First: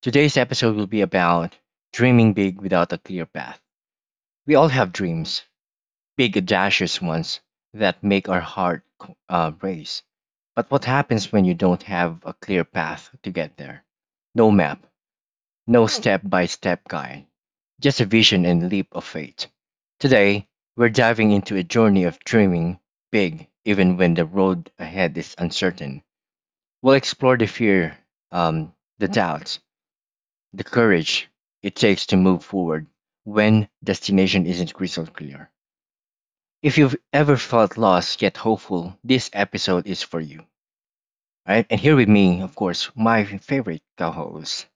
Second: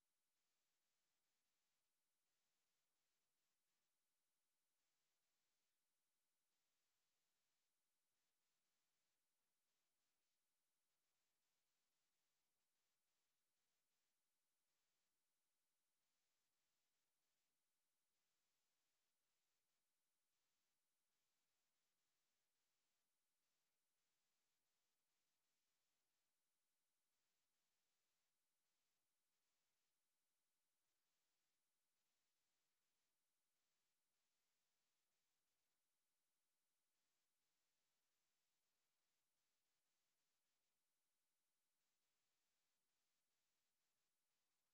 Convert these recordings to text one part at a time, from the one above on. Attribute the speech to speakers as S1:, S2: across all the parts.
S1: Today's episode will be about dreaming big without a clear path. We all have dreams, big, audacious ones that make our heart race. But what happens when you don't have a clear path to get there? No map, no step by step guide, just a vision and leap of faith. Today, we're diving into a journey of dreaming big, even when the road ahead is uncertain. We'll explore the fear, um, the doubts, the courage it takes to move forward when destination isn't crystal clear. If you've ever felt lost yet hopeful, this episode is for you. All right, and here with me, of course, my favorite co-host,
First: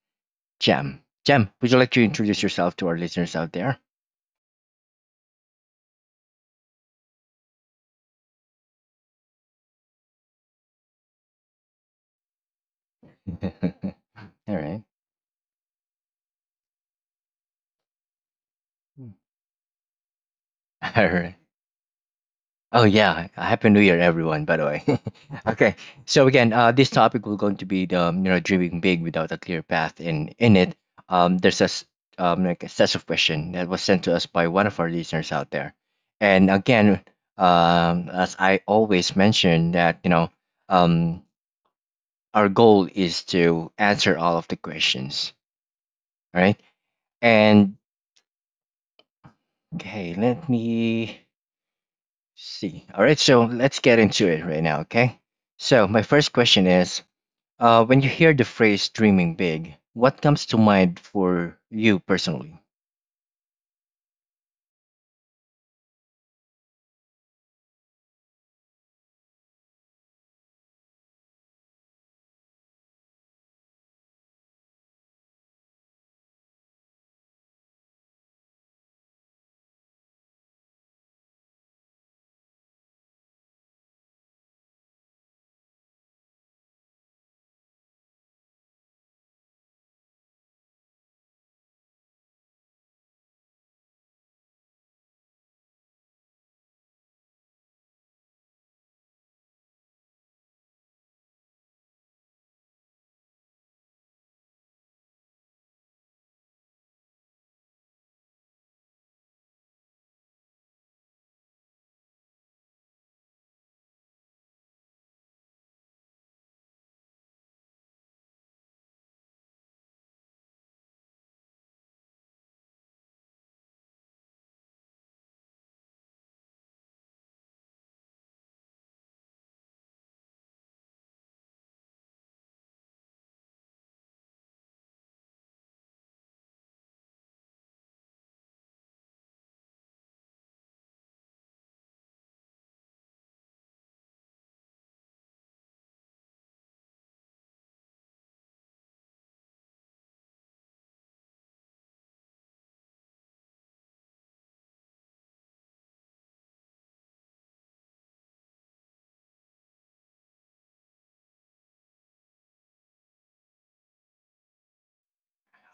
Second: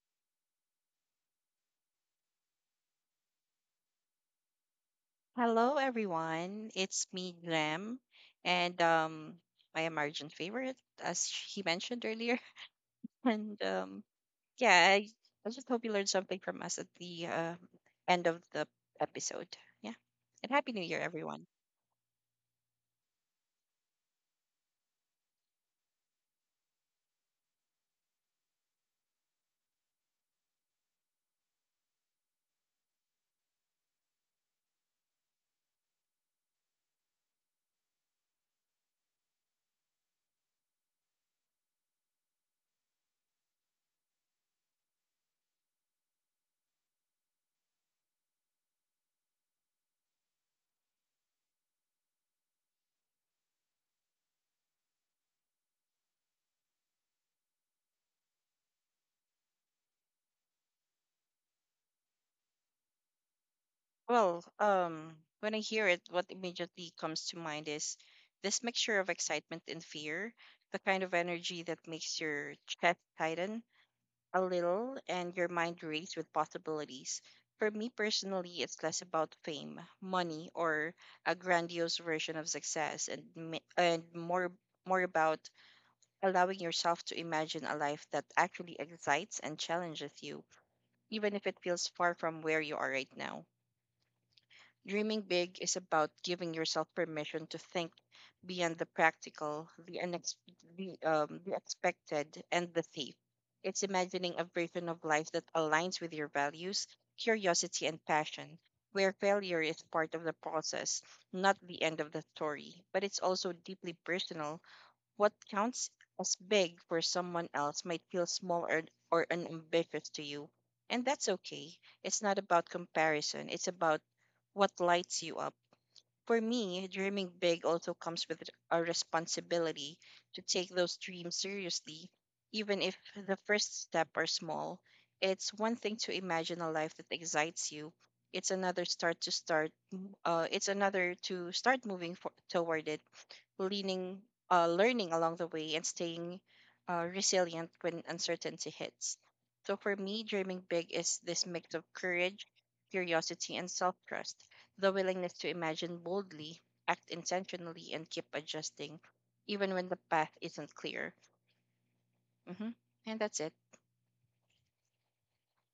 S1: Jam. Jam, would you like to introduce yourself to our listeners out there?
S2: Hello, everyone. It's me, Graham, and my American favorite, as he mentioned earlier. And um,
S1: All right.
S2: yeah, I, I just hope you learned something from us at the end of the episode. Yeah, and happy New Year,
S1: All right.
S2: everyone.
S1: Oh yeah, happy New Year, everyone. By the way, okay. So again, this topic will going to be the um, dreaming big without a clear path in it. Um, there's like a set of question that was sent to us by one of our listeners out there, and again, as I always mention that um, our goal is to answer all of the questions, right? And okay, let me see. All right, so let's get into it right now, okay? So, my first question is when you hear the phrase dreaming big, what comes to mind for you personally?
S2: Well, when I hear it, what immediately comes to mind is this mixture of excitement and fear, the kind of energy that makes your chest tighten a little and your mind raced with possibilities. For me personally, it's less about fame, money, or a grandiose version of success, and more about allowing yourself to imagine a life that actually excites and challenges you, even if it feels far from where you are right now. Dreaming big is about giving yourself permission to think beyond the practical, the expected, and the safe. It's imagining a version of life that aligns with your values, curiosity, and passion, where failure is part of the process, not the end of the story. But it's also deeply personal, what counts as big for someone else might feel small or unambitious to you. And that's okay. It's not about comparison, it's about what lights you up. For me, dreaming big also comes with a responsibility to take those dreams seriously, even if the first step are small. It's one thing to imagine a life that excites you. It's another start to start. It's another to start moving toward it leaning, learning along the way, and staying resilient when uncertainty hits. So for me, dreaming big is this mix of courage, curiosity, and self trust, the willingness to imagine boldly, act intentionally, and keep adjusting, even when the path isn't clear. hmm And that's it.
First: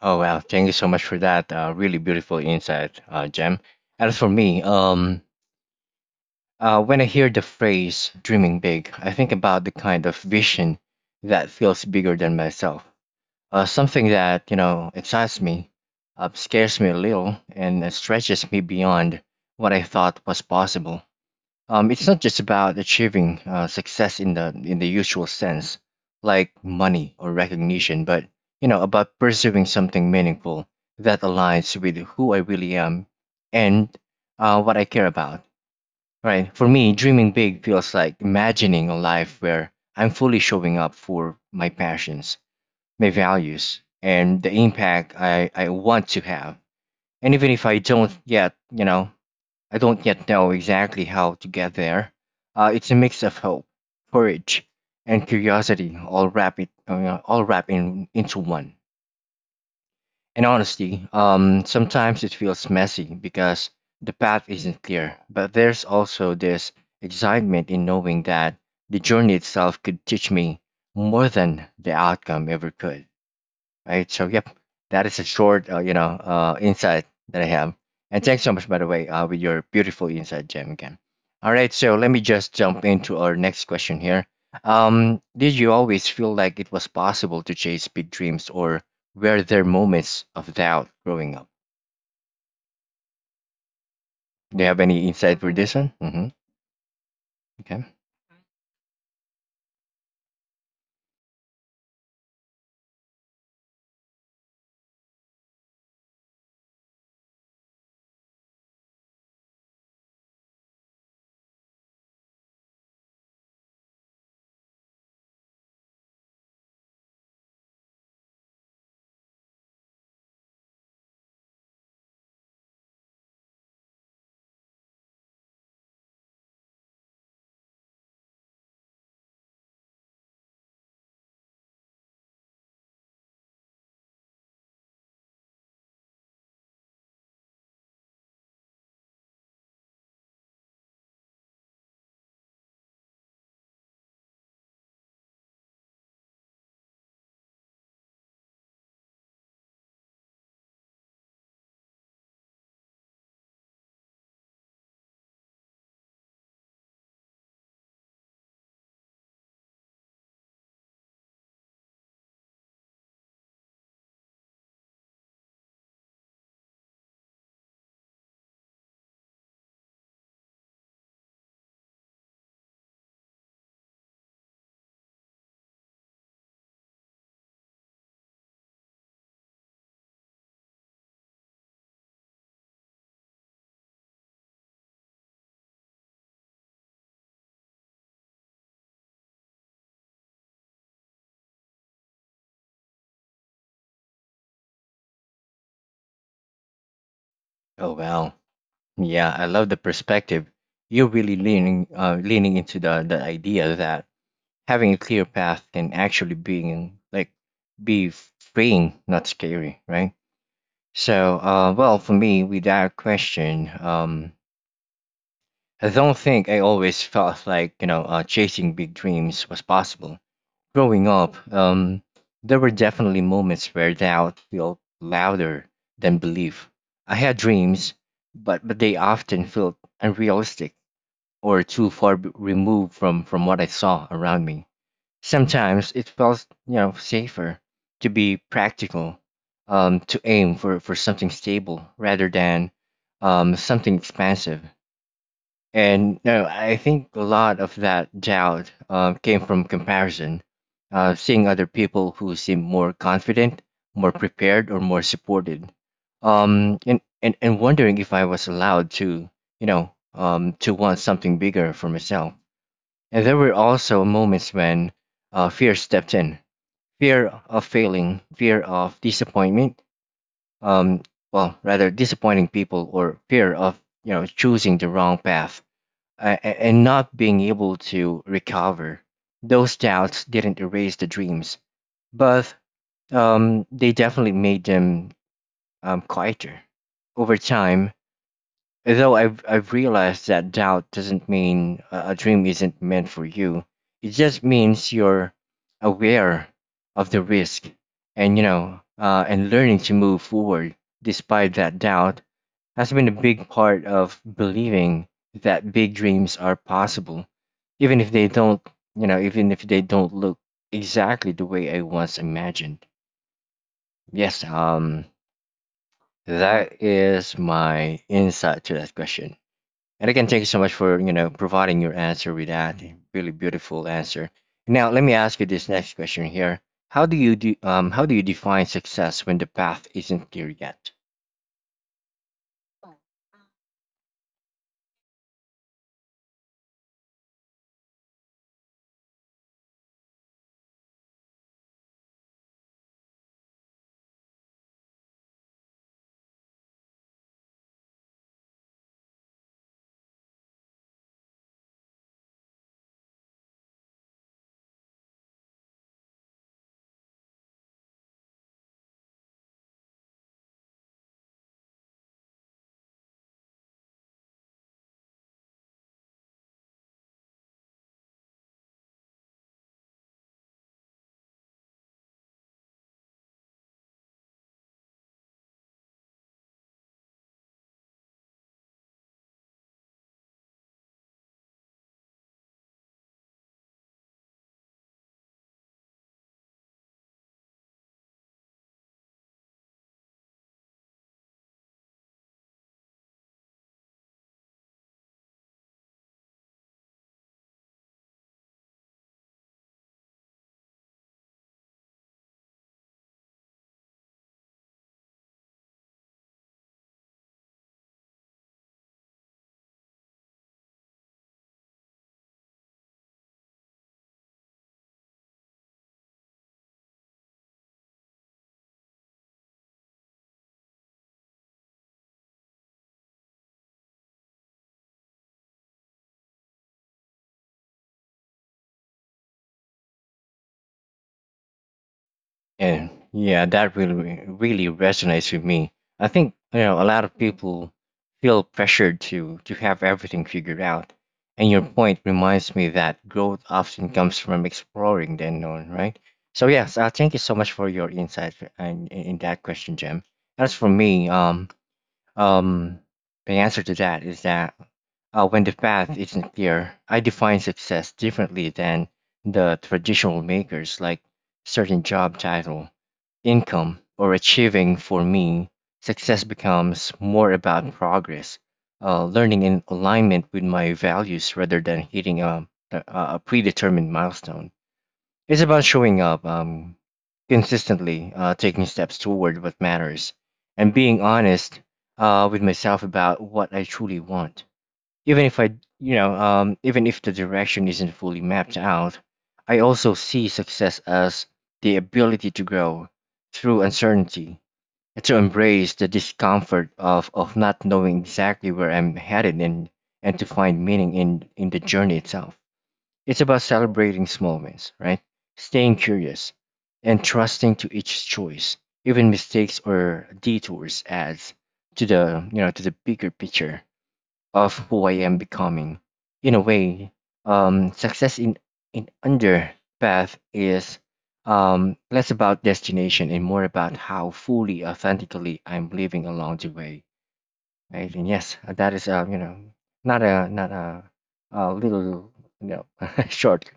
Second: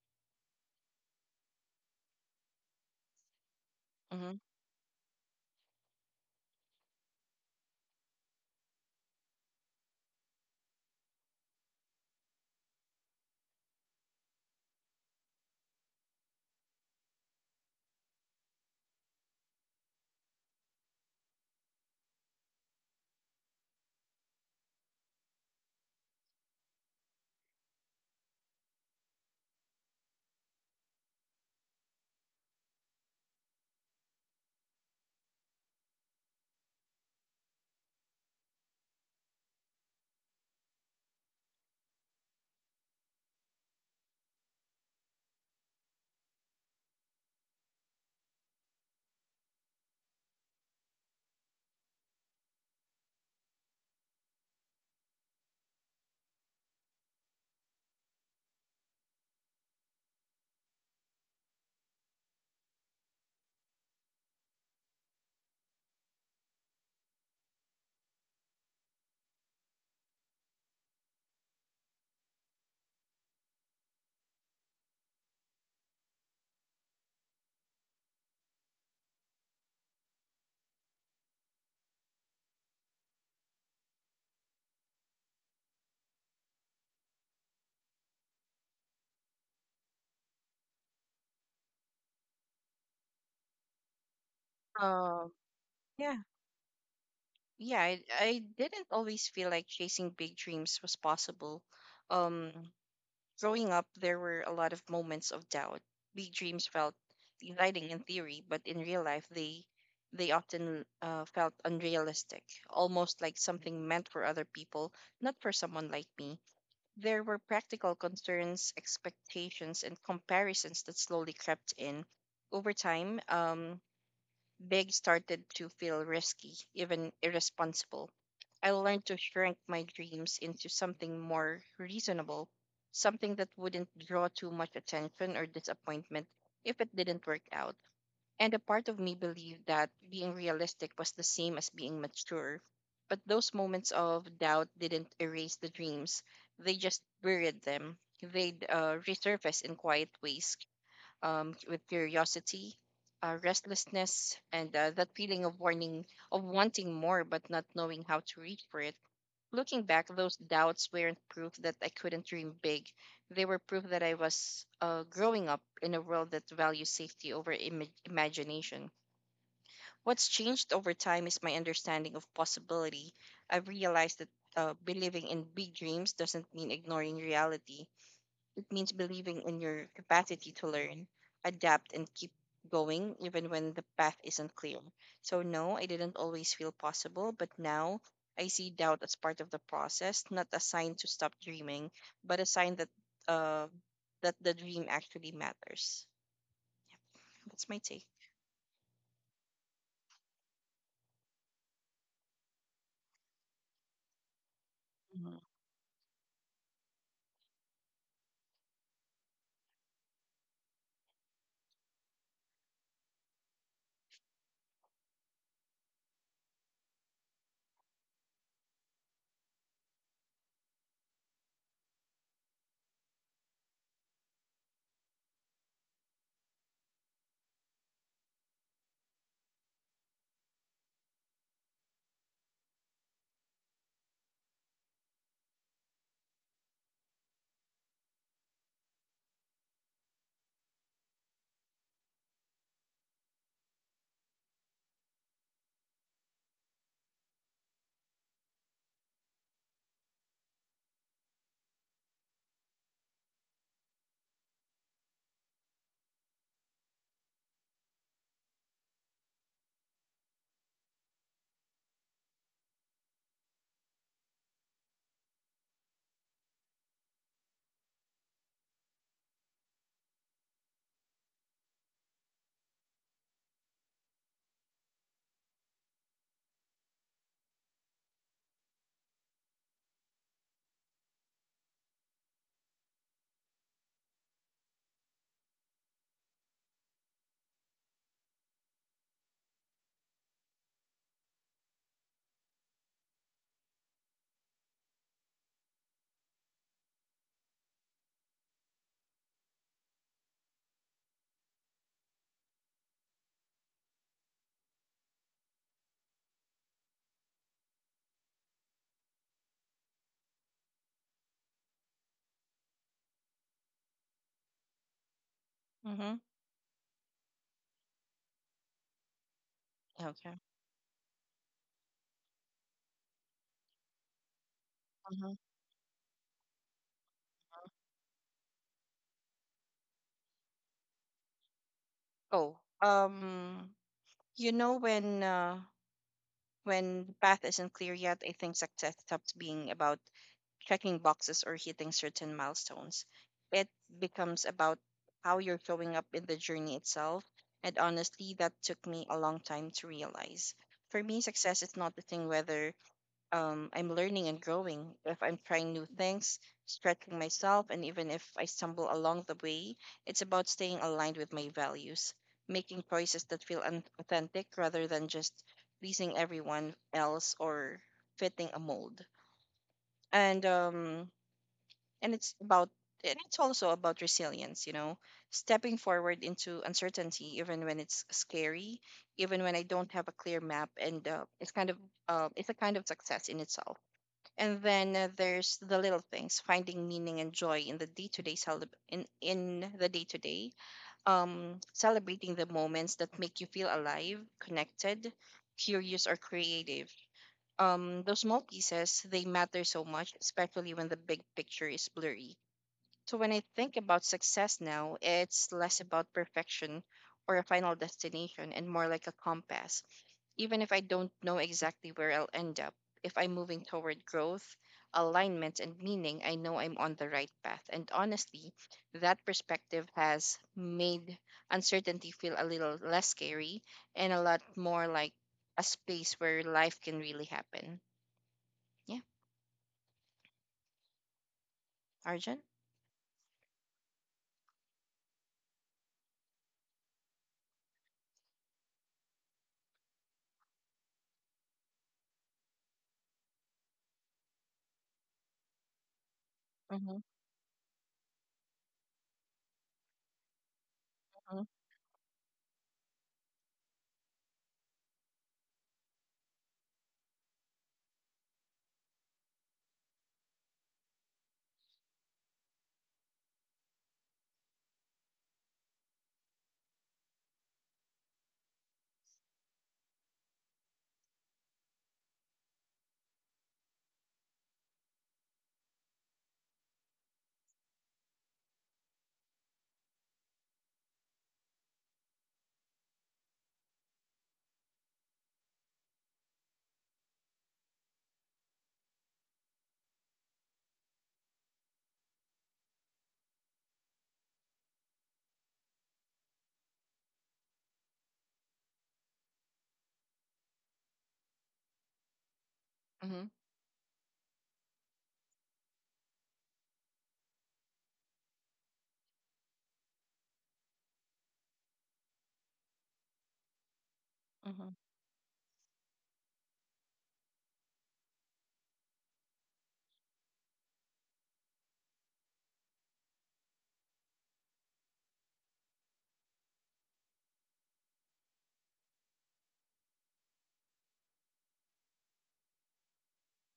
S1: Oh, wow. Thank you so much for that. Really beautiful insight, Jem. As for
S2: hmm
S1: me, when I hear the phrase dreaming big, I think about the kind of vision that feels bigger than myself. Something that, you know, excites me, scares me a little, and stretches me beyond what I thought was possible. It's not just about achieving success in the usual sense, like money or recognition, but you know about pursuing something meaningful that aligns with who I really am and what I care about. Right? For me, dreaming big feels like imagining a life where I'm fully showing up for my passions, my values, and the impact I want to have. And even if I don't yet, you know, I don't yet know exactly how to get there. It's a mix of hope, courage, and curiosity, all wrapped into one. And honestly, sometimes it feels messy because the path isn't clear. But there's also this excitement in knowing that the journey itself could teach me more than the outcome ever could right? So, yep, that is a short, insight that I have. And thanks so much, by the way, with your beautiful insight, Jam again. All right, so let me just jump into our next question here. Did you always feel like it was possible to chase big dreams, or were there moments of doubt growing up? Do you have any
S2: Uh.
S1: insight for this one?
S2: Yeah.
S1: Mm-hmm.
S2: yeah,
S1: Okay.
S2: I, I didn't always feel like chasing big dreams was possible. Um, Growing up, there were a lot of moments of doubt. Big dreams felt exciting in theory, but in real life, they often felt unrealistic, almost like something meant for other people, not for someone like me. There were practical concerns, expectations, and comparisons that slowly crept in. Over time, big started to feel risky, even irresponsible. I learned to shrink my dreams into something more reasonable, something that wouldn't draw too much attention or disappointment if it didn't work out. And a part of me believed that being realistic was the same as being mature. But those moments of doubt didn't erase the dreams, they just buried them. They'd resurface in quiet ways, with curiosity, restlessness, and that feeling of warning of wanting more but not knowing how to reach for it. Looking back, those doubts weren't proof that I couldn't dream big. They were proof that I was growing up in a world that values safety over imagination. What's changed over time is my understanding of possibility. I've realized that believing in big dreams doesn't mean ignoring reality, means believing in your capacity to learn, adapt, and keep going even when the path isn't clear. So, no, I didn't always feel possible, but now I see doubt as part of the process, not a sign to stop dreaming, but a sign that uh, that the dream actually matters. Yep. That's my
S1: Oh
S2: take.
S1: wow. Yeah, I love the perspective. You're really leaning into the idea that having a clear
S2: Mm-hmm.
S1: path can actually be freeing, not scary, right? So, well, for me, without question, I don't think I always felt like you know chasing big dreams was possible. Growing up, there were definitely moments where doubt felt louder than belief. I had dreams, but they often felt unrealistic or too far removed from what I saw around me. Sometimes it felt, you know, safer to be practical, to aim for something stable rather than something expansive. And no, I think a lot of that doubt came from comparison, seeing other people who seem more confident, more prepared, or more supported, and wondering if I was allowed to, you know, to want something bigger for myself. And there were also moments when fear stepped in fear of failing, fear of disappointment, um, well, rather disappointing people, or fear of you know choosing the wrong path and not being able to recover. Those doubts didn't erase the dreams, but they definitely made them quieter. Over time, though I've realized that doubt doesn't mean a dream isn't meant for you. It just means you're aware of the risk and, you know, and learning to move forward despite that doubt has been a big part of believing that big dreams are possible, even if they don't, you know, even if they don't look exactly the way I once imagined. Yes,
S2: Mm-hmm.
S1: that is my insight to that question. And again,
S2: Okay.
S1: thank you so much for you know providing your answer with that really beautiful answer. Now, let me
S2: Mm-hmm.
S1: ask you this next question here: How do you do? How do you define success when the path isn't clear yet?
S2: Oh, you know when the path isn't clear yet, I think success stops being about checking boxes or hitting certain milestones. It becomes about how you're showing up in the journey itself. And honestly, that took me a long time to realize. For me, success is not the thing whether I'm learning and growing, if I'm trying new things, stretching myself, and even if I stumble along the way, it's about staying aligned with my values, making choices that feel authentic rather than just pleasing everyone else or fitting a mold. And um, and it's about and it's also about resilience, you know, stepping forward into uncertainty even when it's scary, even when I don't have a clear map. And uh, it's kind of uh, it's a kind of success in itself. And then There's the little things, finding meaning and joy in the day-to-day, celebrating the moments that make you feel alive, connected, curious, or creative. Those small pieces, they matter so much, especially when the big picture is blurry. So when I think about success now, it's less about perfection or a final destination and more like a compass. Even if I don't know exactly where I'll end up, if I'm moving toward growth, alignment, and meaning, I know I'm on the right path. And honestly, that perspective has made uncertainty feel a little less scary and a lot more like a space where life can really happen. Yeah, Arjun?
S1: Yeah, yeah, that really resonates with me. I think you know a lot of people feel pressured to have everything figured out, and your point reminds me that growth often comes from exploring the unknown, right? So yes,
S2: Mm-hmm.
S1: thank you so much for your insight in that question, Jim. As for me, um, the answer to that is that when the path isn't clear, I define success differently than the traditional makers like certain job title income, or achieving, for me, success becomes more about progress, learning in alignment with my values rather than hitting a predetermined milestone. It's about showing up consistently, taking steps toward what matters, and being honest with myself about what I truly want. Even if I, you know, even if the direction isn't fully mapped out, I also see success as the ability to grow through uncertainty and to embrace the discomfort of not knowing exactly where I'm headed and to find meaning in the journey itself. It's
S2: Mm-hmm.
S1: about celebrating small wins, right? Staying curious and trusting to each choice. Even mistakes or detours adds to the you know to the bigger picture of
S2: Mm-hmm.
S1: who I am becoming. In a way, success in under path is less about destination and more about how fully, authentically I'm living along the way. Right? And yes, that is uh, not a not a, a little you know short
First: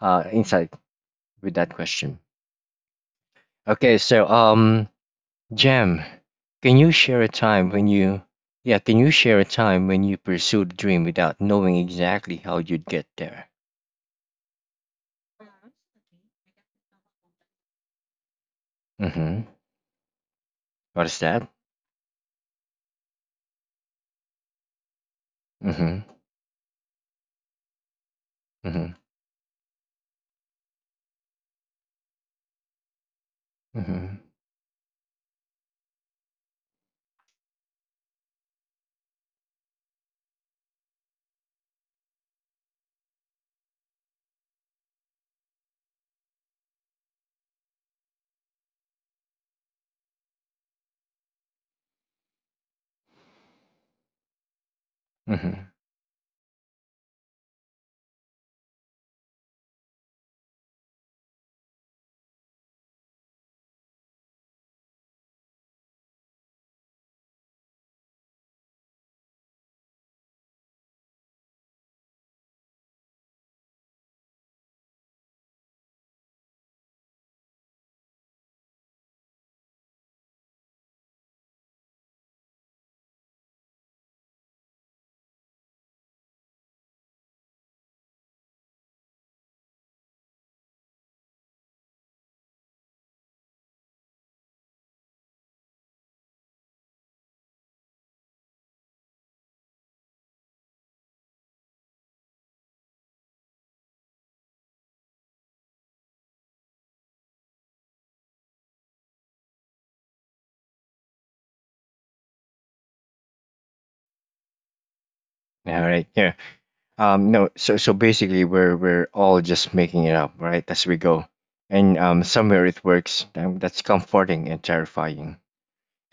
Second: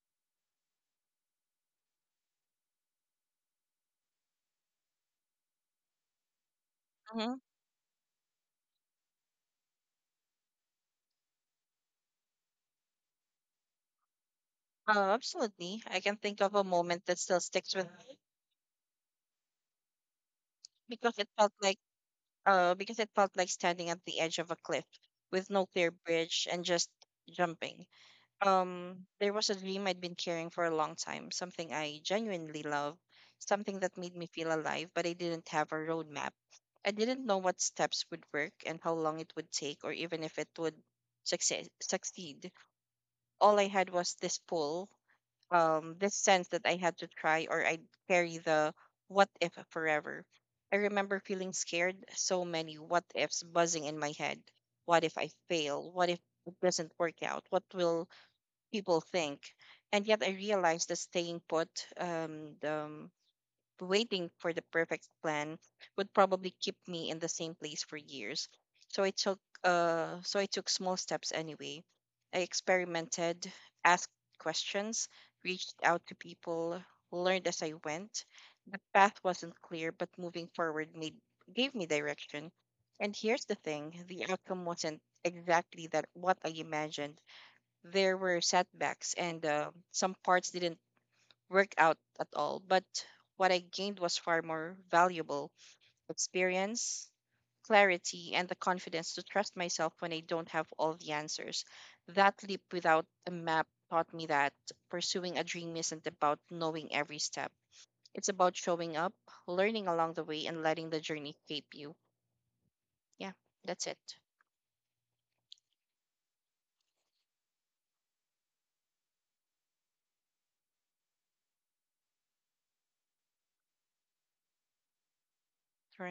S1: insight with that question. Okay, so Jam, can you share a time when you, yeah, can you share a time when you pursued a dream without knowing exactly how you'd get there?
S2: Absolutely. I can think of a moment that still sticks with me
S1: Mm-hmm. What
S2: because
S1: is
S2: it
S1: that?
S2: felt like because it felt like standing at the edge of a cliff with no clear
S1: Mm-hmm.
S2: bridge and just jumping.
S1: Mm-hmm.
S2: There was a dream I'd been carrying for a long time, something I genuinely love, something that
S1: Mm-hmm.
S2: made me feel alive, but I didn't have a roadmap. I didn't know what steps would work and how long it would take or even if it would success succeed. All I had was this pull, this sense that I had to try or I'd carry the what if forever. I remember feeling scared, so many what ifs buzzing in my head. What if I
S1: Mm-hmm.
S2: fail? What if it doesn't work out? What will people think? And yet I realized that staying put, um, the, um, waiting for the perfect plan would probably keep me in the same place for years. So I took small steps anyway. I experimented, asked questions, reached out to people, learned as I went. The path wasn't clear, but moving forward made gave me direction. And here's the thing, the outcome wasn't exactly that what I imagined. There were setbacks and some parts didn't worked out at all, but what I gained was far more valuable: experience, clarity, and the confidence to trust myself when I don't have all the answers. That leap without a map taught me that pursuing a dream isn't about knowing every step. It's about showing up, learning along the way, and letting the journey shape you. Yeah, that's it.
S1: All right. Yeah. No. So so basically, we're all just making it up, right, as we go, and somewhere it works. That's comforting and terrifying.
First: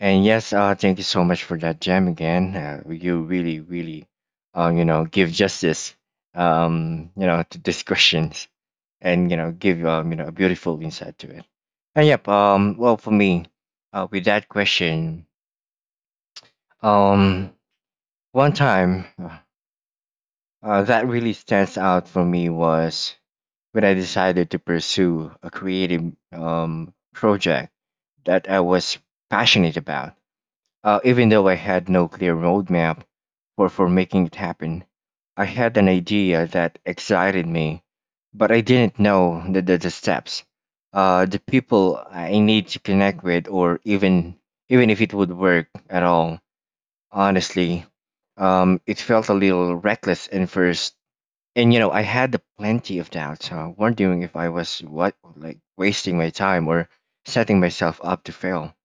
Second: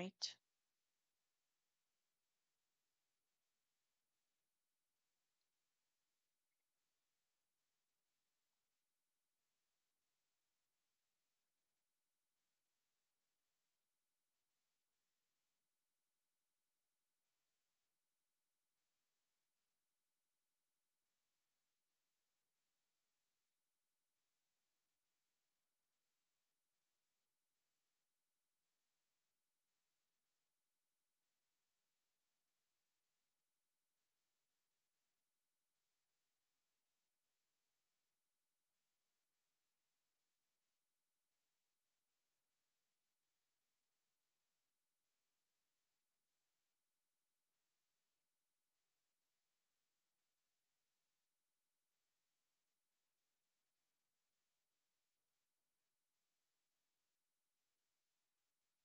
S1: And yes, thank you so much for that gem again. You really, really, give justice, to these questions, and a beautiful insight to it. And yep, well, for me, with that question, um, one time that really stands out for me was when I decided to pursue a creative project that I was passionate about. Even though I had no clear roadmap for making it happen, I had an idea that excited me, but I didn't know the steps, the people I need to connect with, or even if it would work at all. Honestly, it felt a little reckless at first, and you know I had plenty of doubts, wondering if I was what like wasting my time or setting myself up to fail.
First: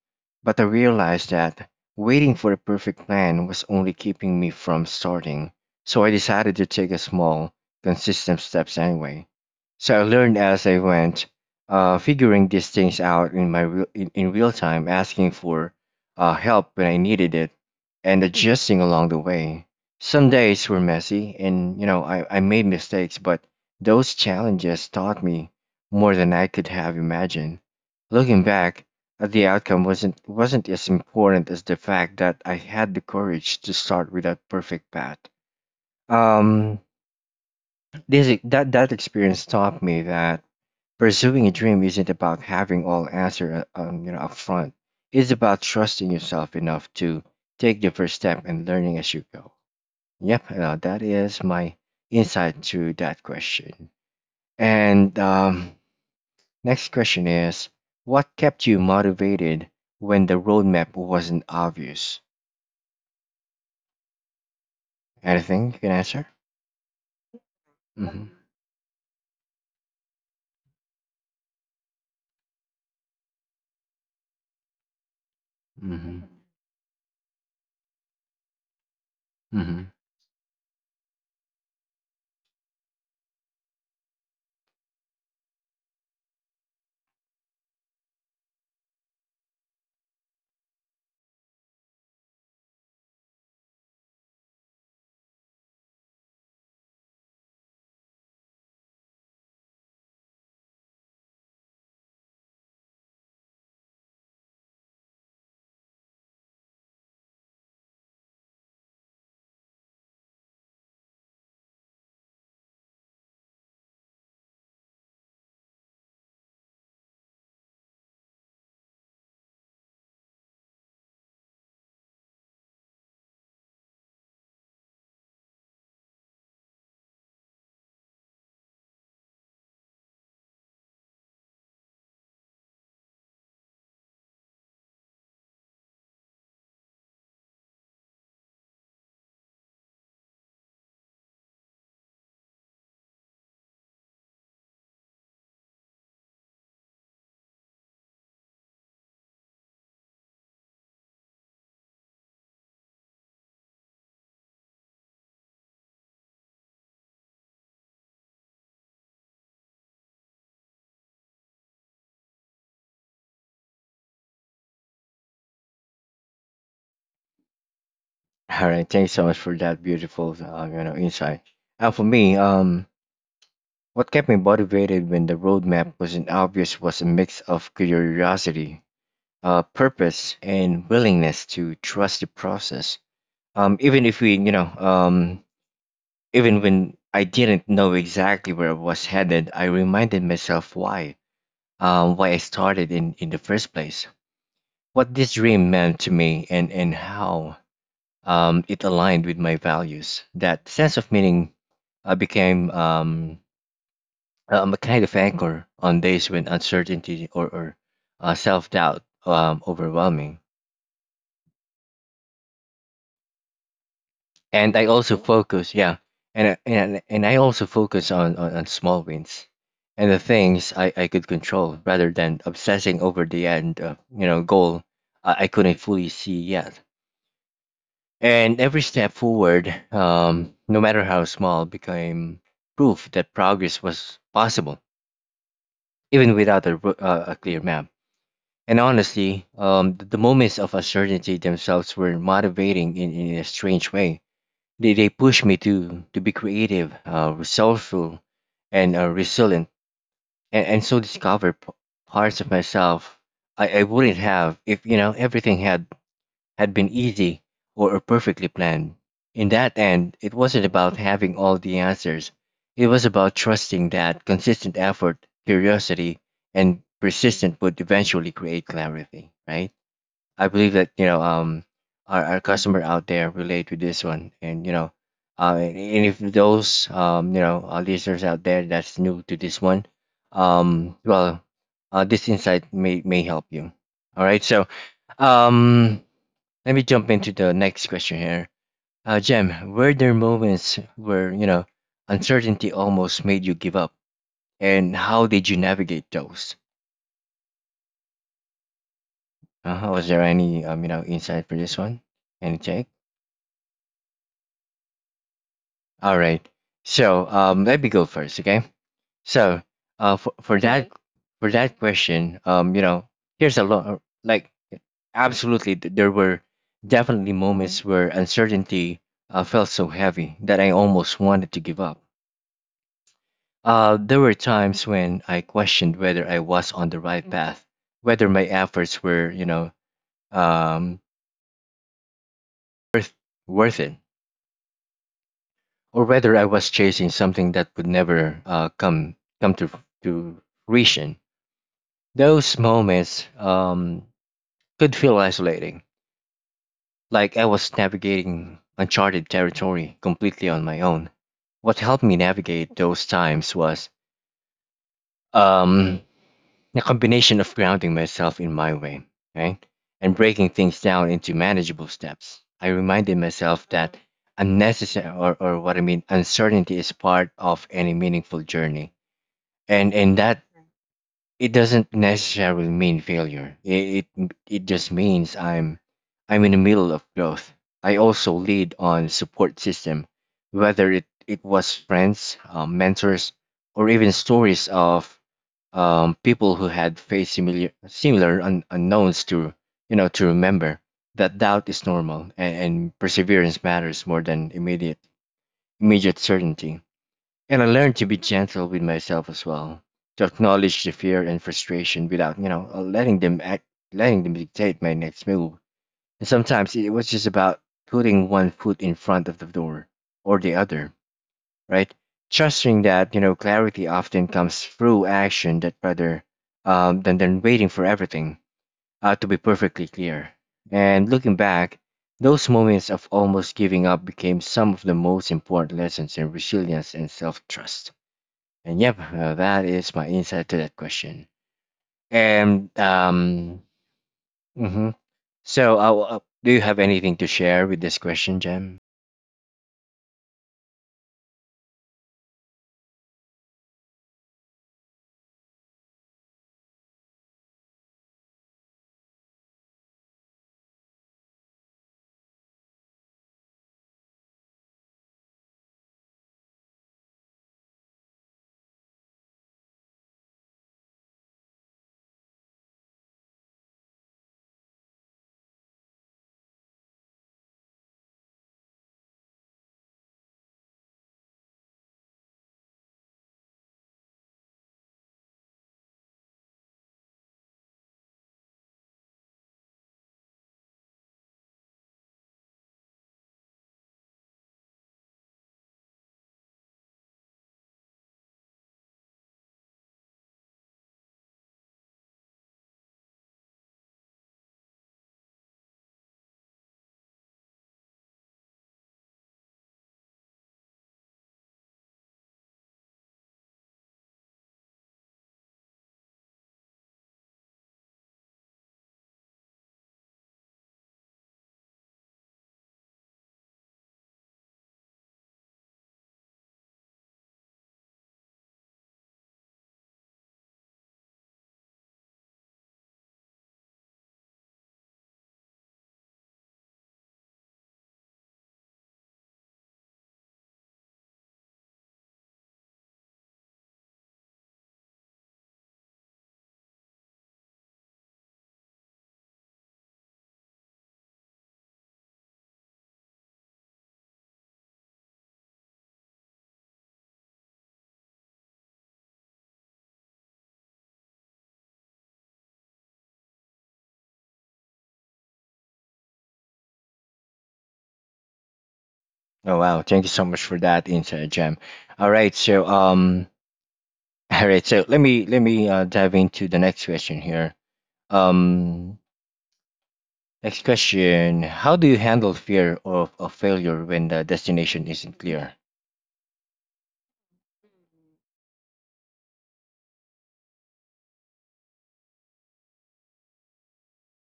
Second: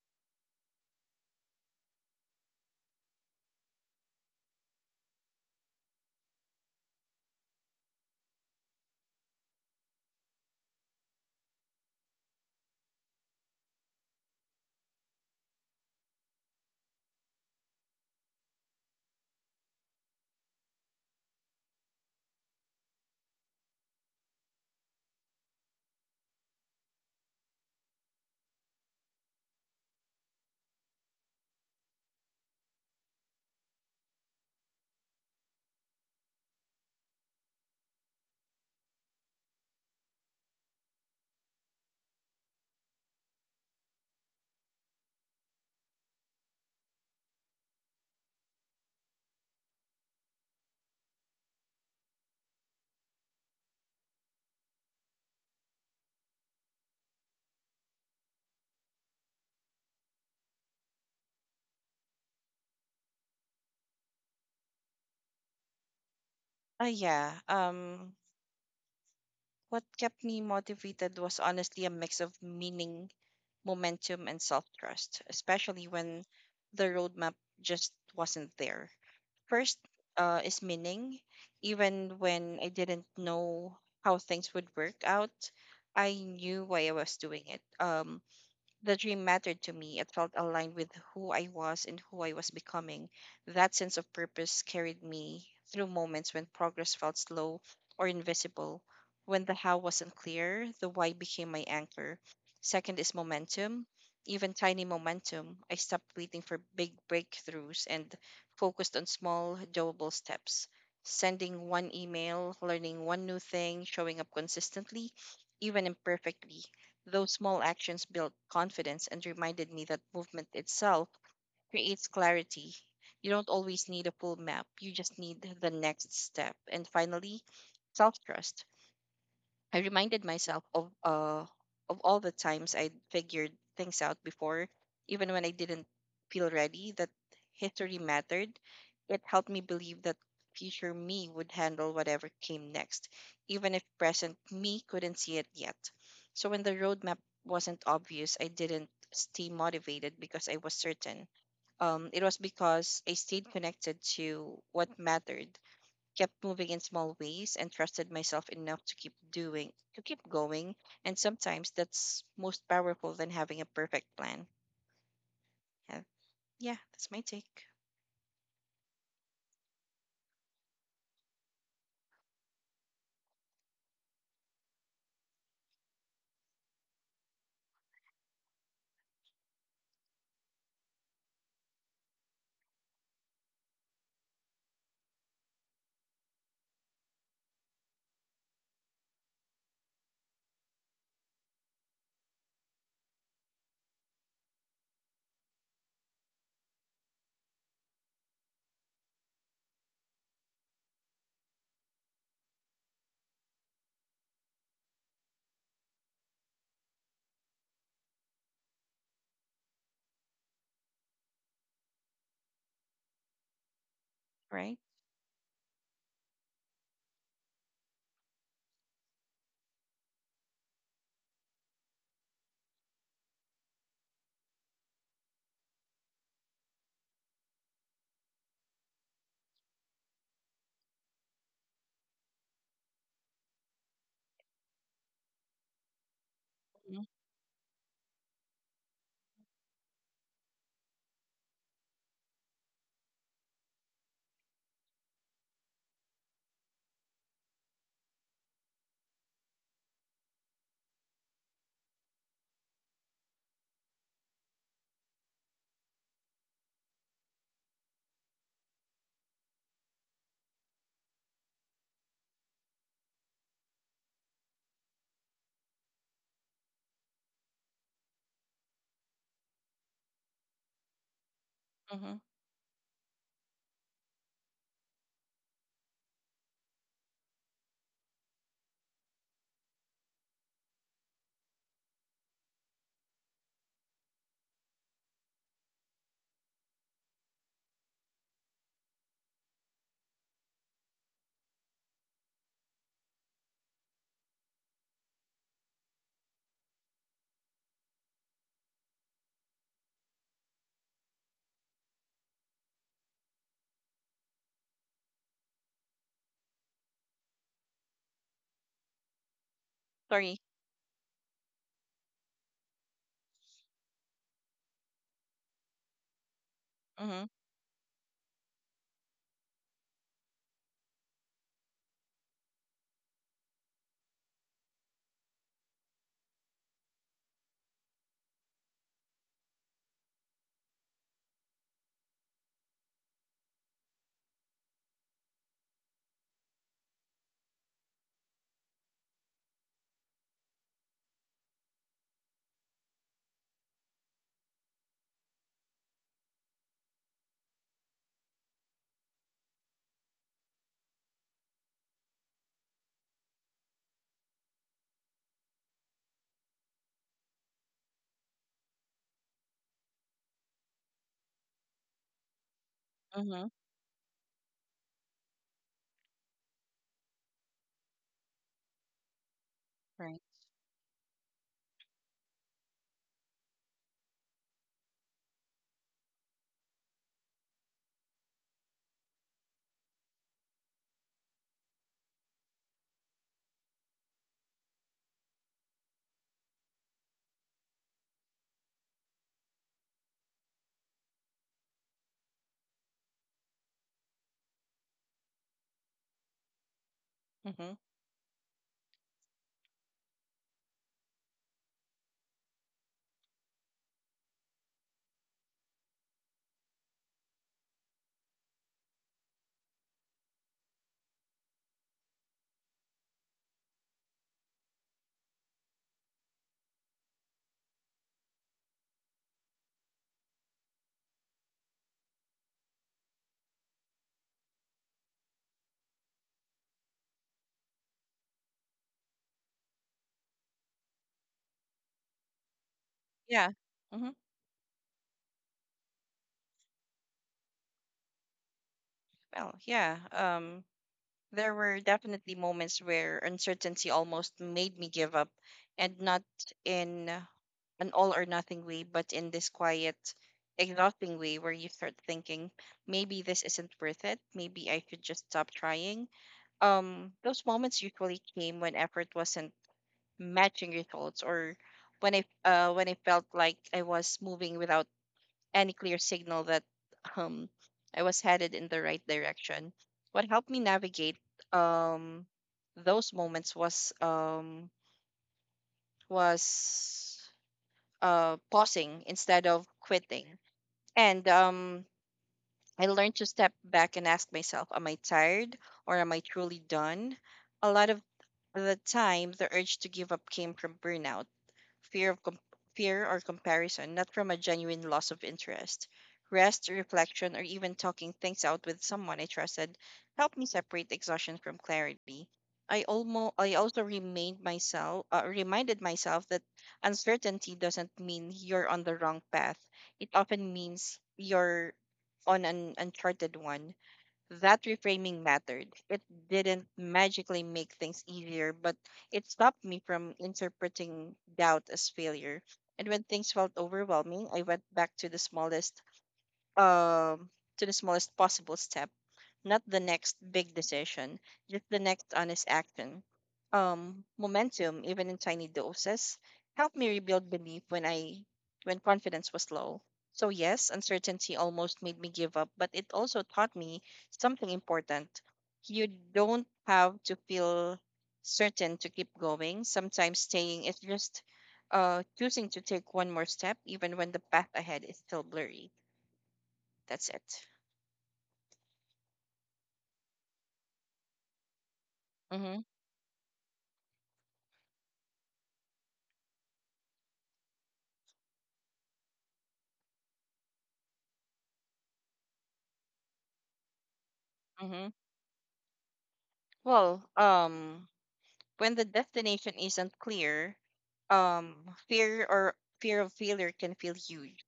S1: But I realized that waiting for the perfect plan was only keeping me from starting, so I decided to take a small, consistent steps anyway. So I learned as I went, figuring these things out in real time, asking for help when I needed it, and adjusting along the way. Some days were messy, and you know I made mistakes, but those challenges taught me more than I could have imagined. Looking back, the outcome wasn't as important as the fact that I had the courage to start with a perfect path. Um, this that that experience taught me that pursuing a dream isn't about having all answer up front. It's about trusting yourself enough to take the first step and learning as you go. Yep, that is my insight to that question. And next question is what kept you motivated when the roadmap wasn't obvious? Anything you can answer?
S2: Uh, yeah. Um,
S1: Mm-hmm.
S2: what kept me motivated was honestly a mix of meaning, momentum, and self trust, especially
S1: Mm-hmm.
S2: when the roadmap just wasn't there. First
S1: Mm-hmm.
S2: is meaning. Even when I didn't know how things would work out, I knew why I was doing it. The dream mattered to me. It felt aligned with who I was and who I was becoming. That sense of purpose carried me through moments when progress felt slow or invisible. When the how wasn't clear, the why became my anchor. Second is momentum. Even tiny momentum, I stopped waiting for big breakthroughs and focused on small, doable steps. Sending one email, learning one new thing, showing up consistently, even imperfectly. Those small actions built confidence and reminded me that movement itself creates clarity. You don't always need a full map, you just need the next step. And finally, self trust. I reminded myself of all the times I figured things out before, even when I didn't feel ready. That history mattered. It helped me believe that future me would handle whatever came next, even if present me couldn't see it yet. So when the roadmap wasn't obvious, I didn't stay motivated because I was certain. It was because I stayed connected to what mattered, kept moving in small ways, and trusted myself enough to keep going. And sometimes that's most powerful than having a perfect plan. Yeah, yeah, that's my take.
S1: All right. Thanks so much for that beautiful insight. And for me, what kept me motivated when the roadmap wasn't obvious was a mix of curiosity, purpose, and willingness to trust the process. Even if we, you know, Even when I didn't know exactly where I was headed, I reminded myself why I started in the first place, what this dream meant to me, and how it aligned with my values. That sense of meaning became a kind of anchor on days when uncertainty or self doubt overwhelming. And
S2: Right.
S1: I also focus, yeah, and I also focus on small wins and the things I could control rather than obsessing over the end goal I couldn't fully see yet. And every step forward, no matter how small, became proof that progress was possible, even without a, ro-
S2: Mm-hmm.
S1: uh, a clear map. And honestly, the moments of uncertainty themselves were motivating in a strange way. They push me to be creative, resourceful, and resilient, and so discover parts of myself I wouldn't have if everything had been easy or perfectly planned. In that end, it wasn't about having all the answers. It was about trusting that consistent effort, curiosity, and persistence would eventually create clarity. Right. I believe that
S2: Mm-hmm.
S1: our customer out there relate with this one, and and if those listeners out there that's new to this one, um well, this insight may help you. All right, so um let me jump into the next question here. Jem, were there moments where uncertainty almost made you give up, and how did you navigate those? Was there any insight for this one? Any take? All right. So let me go first, okay? So uh, for
S2: Sorry.
S1: for that for that question, here's a lot. Like, absolutely, there were
S2: Mm-hmm.
S1: definitely moments where uncertainty felt so heavy that I almost wanted to give up. There were times when I questioned whether I was on the right path, whether my efforts were, um, worth worth it, or whether I was chasing something that would never come to fruition. Those moments could feel isolating, like I was navigating uncharted territory completely on my own. What helped me navigate those times was um, a combination of grounding myself in my way, right, and breaking things down into manageable steps. I reminded
S2: Mm-hmm.
S1: myself that unnecessary, or what I mean, uncertainty is part of any meaningful journey, and
S2: Right.
S1: that it doesn't necessarily mean failure. It just means I'm in the middle of growth. I also lead on support system, whether it was friends, mentors, or even stories of people who had faced similar unknowns, to to remember that doubt is normal, and perseverance matters more than immediate certainty. And I
S2: Mm-hmm.
S1: learned to be gentle with myself as well, to acknowledge the fear and frustration without, letting them act, letting them dictate my next move. And sometimes it was just about putting one foot in front of the door or the other, right? Trusting that clarity often comes through action that rather than waiting for everything to be perfectly clear. And looking back, those moments of almost giving up became some of the most important lessons in resilience and self-trust. And yep, that is my insight to that question. And
S2: Yeah. Mm-hmm.
S1: Mhm. So do you have anything to share with this question, Jem?
S2: Well, there were definitely moments where uncertainty almost made me give up, and not in an all or nothing way, but in this quiet, exhausting way where you start thinking, maybe this isn't worth it. Maybe I should just stop trying. Those moments usually came when effort wasn't matching results, or when I felt like I was moving without any clear signal that um I was headed in the right direction. What helped me navigate um those moments was pausing instead of quitting. And I learned to step back and ask myself, am I tired or am I truly done? A lot of the time the urge to give up came from burnout, fear of com- fear or comparison, not from a genuine loss of interest. Rest, reflection, or even talking things out with someone I trusted helped me separate exhaustion from clarity. I almost I also remained myself reminded myself that uncertainty doesn't mean you're on the wrong path. It often means you're on an uncharted one. That reframing mattered. It didn't magically make things easier, but it stopped me from interpreting doubt as failure. And when things felt overwhelming, I went back um to the smallest possible step, not the next big decision, just the next honest action. Momentum, even in tiny doses, helped me rebuild belief when confidence was low. So yes, uncertainty almost made me give up, but it also taught me something important. You don't have to feel certain to keep going. Sometimes staying is just choosing to take one more step, even when the path ahead is still blurry. That's it.
S1: Oh wow, thank you so much for that insight, Jem. All right,
S2: Mm-hmm.
S1: so all right, so let me dive into the next question here. Um, Next question: how do you handle fear of failure when the
S2: Mm-hmm.
S1: destination isn't clear?
S2: Well, when the destination isn't clear, um, fear or fear of failure can feel huge,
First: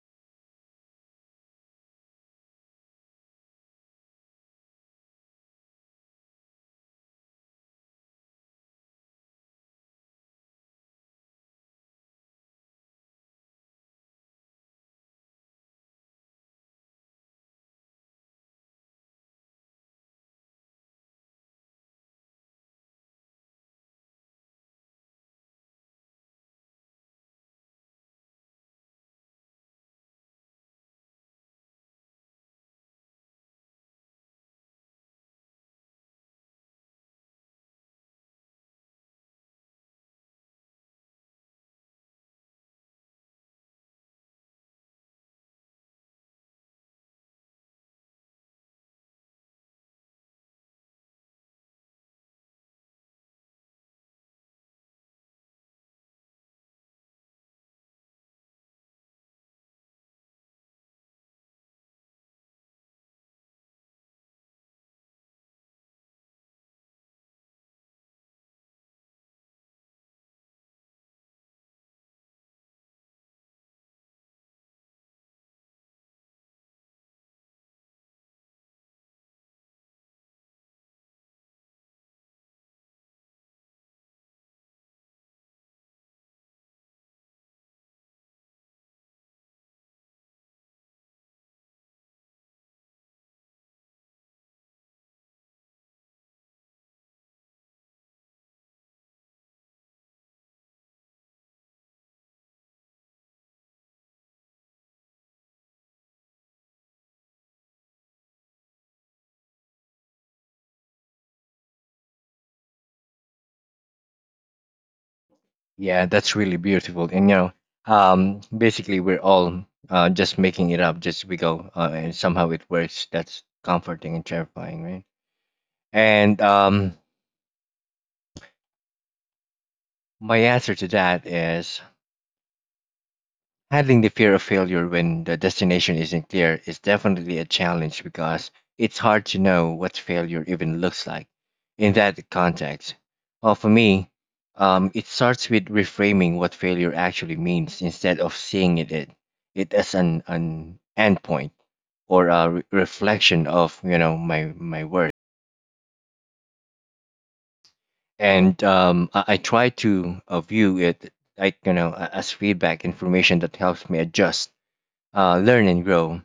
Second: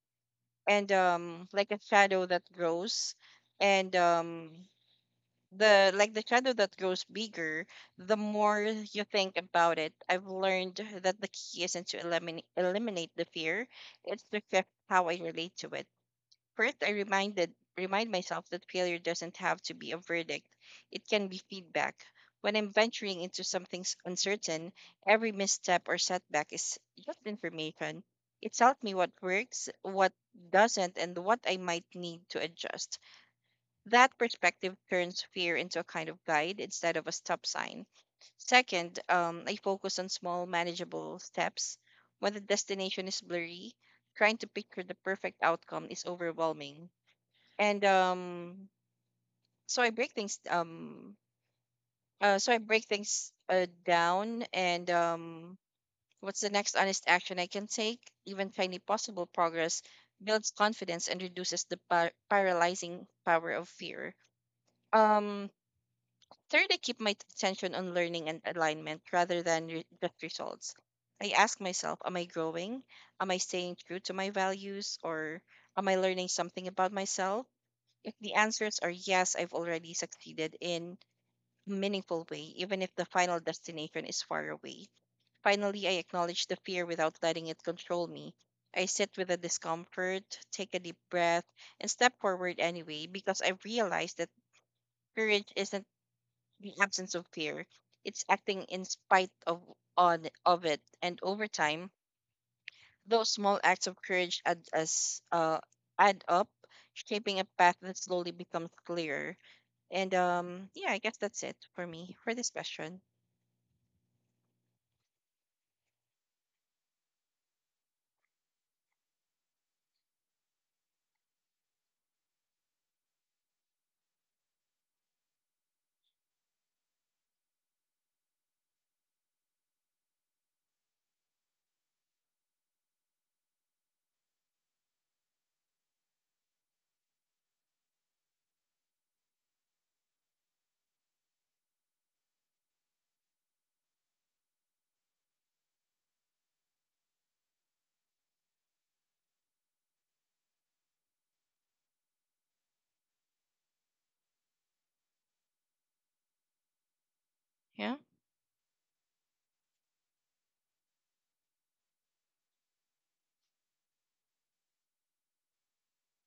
S2: and like a shadow that grows, and the shadow that grows bigger, the more you think about it. I've learned that the key isn't to eliminate the fear; it's to shift how I relate to it. First, I reminded remind myself that failure doesn't have to be a verdict. It can be feedback. When I'm venturing into something uncertain, every misstep or setback is just information. It tells me what works, what doesn't, and what I might need to adjust. That perspective turns fear into a kind of guide instead of a stop sign. Second, I focus on small, manageable steps. When the destination is blurry, trying to picture the perfect outcome is overwhelming, and so I break things so I break things down. And What's the next honest action I can take? Even tiny possible progress builds confidence and reduces the paralyzing power of fear. um Third, I keep my attention on learning and alignment rather than just results. I ask myself, am I growing? Am I staying true to my values? Or am I learning something about myself? If the answers are yes, I've already succeeded in a meaningful way, even if the final destination is far away. Finally, I acknowledge the fear without letting it control me. I sit with the discomfort, take a deep breath, and step forward anyway, because I've realized that courage isn't the absence of fear. It's acting in spite of it. And over time, those small acts of courage add up, shaping a path that slowly becomes clearer. And yeah, I guess that's it for me for this question.
S1: Yeah, that's really beautiful. And you know, basically we're all just making it up just we go, and somehow it works. That's comforting and terrifying, right? And my answer to that is, handling the fear of failure when the destination isn't clear is definitely a challenge because it's hard to know what failure even looks like in that context. Well, for me, it starts with reframing what failure actually means, instead of seeing it as an endpoint or a reflection of my worth.
S2: Yeah.
S1: And I try to view it like as feedback information that helps me adjust, learn, and grow.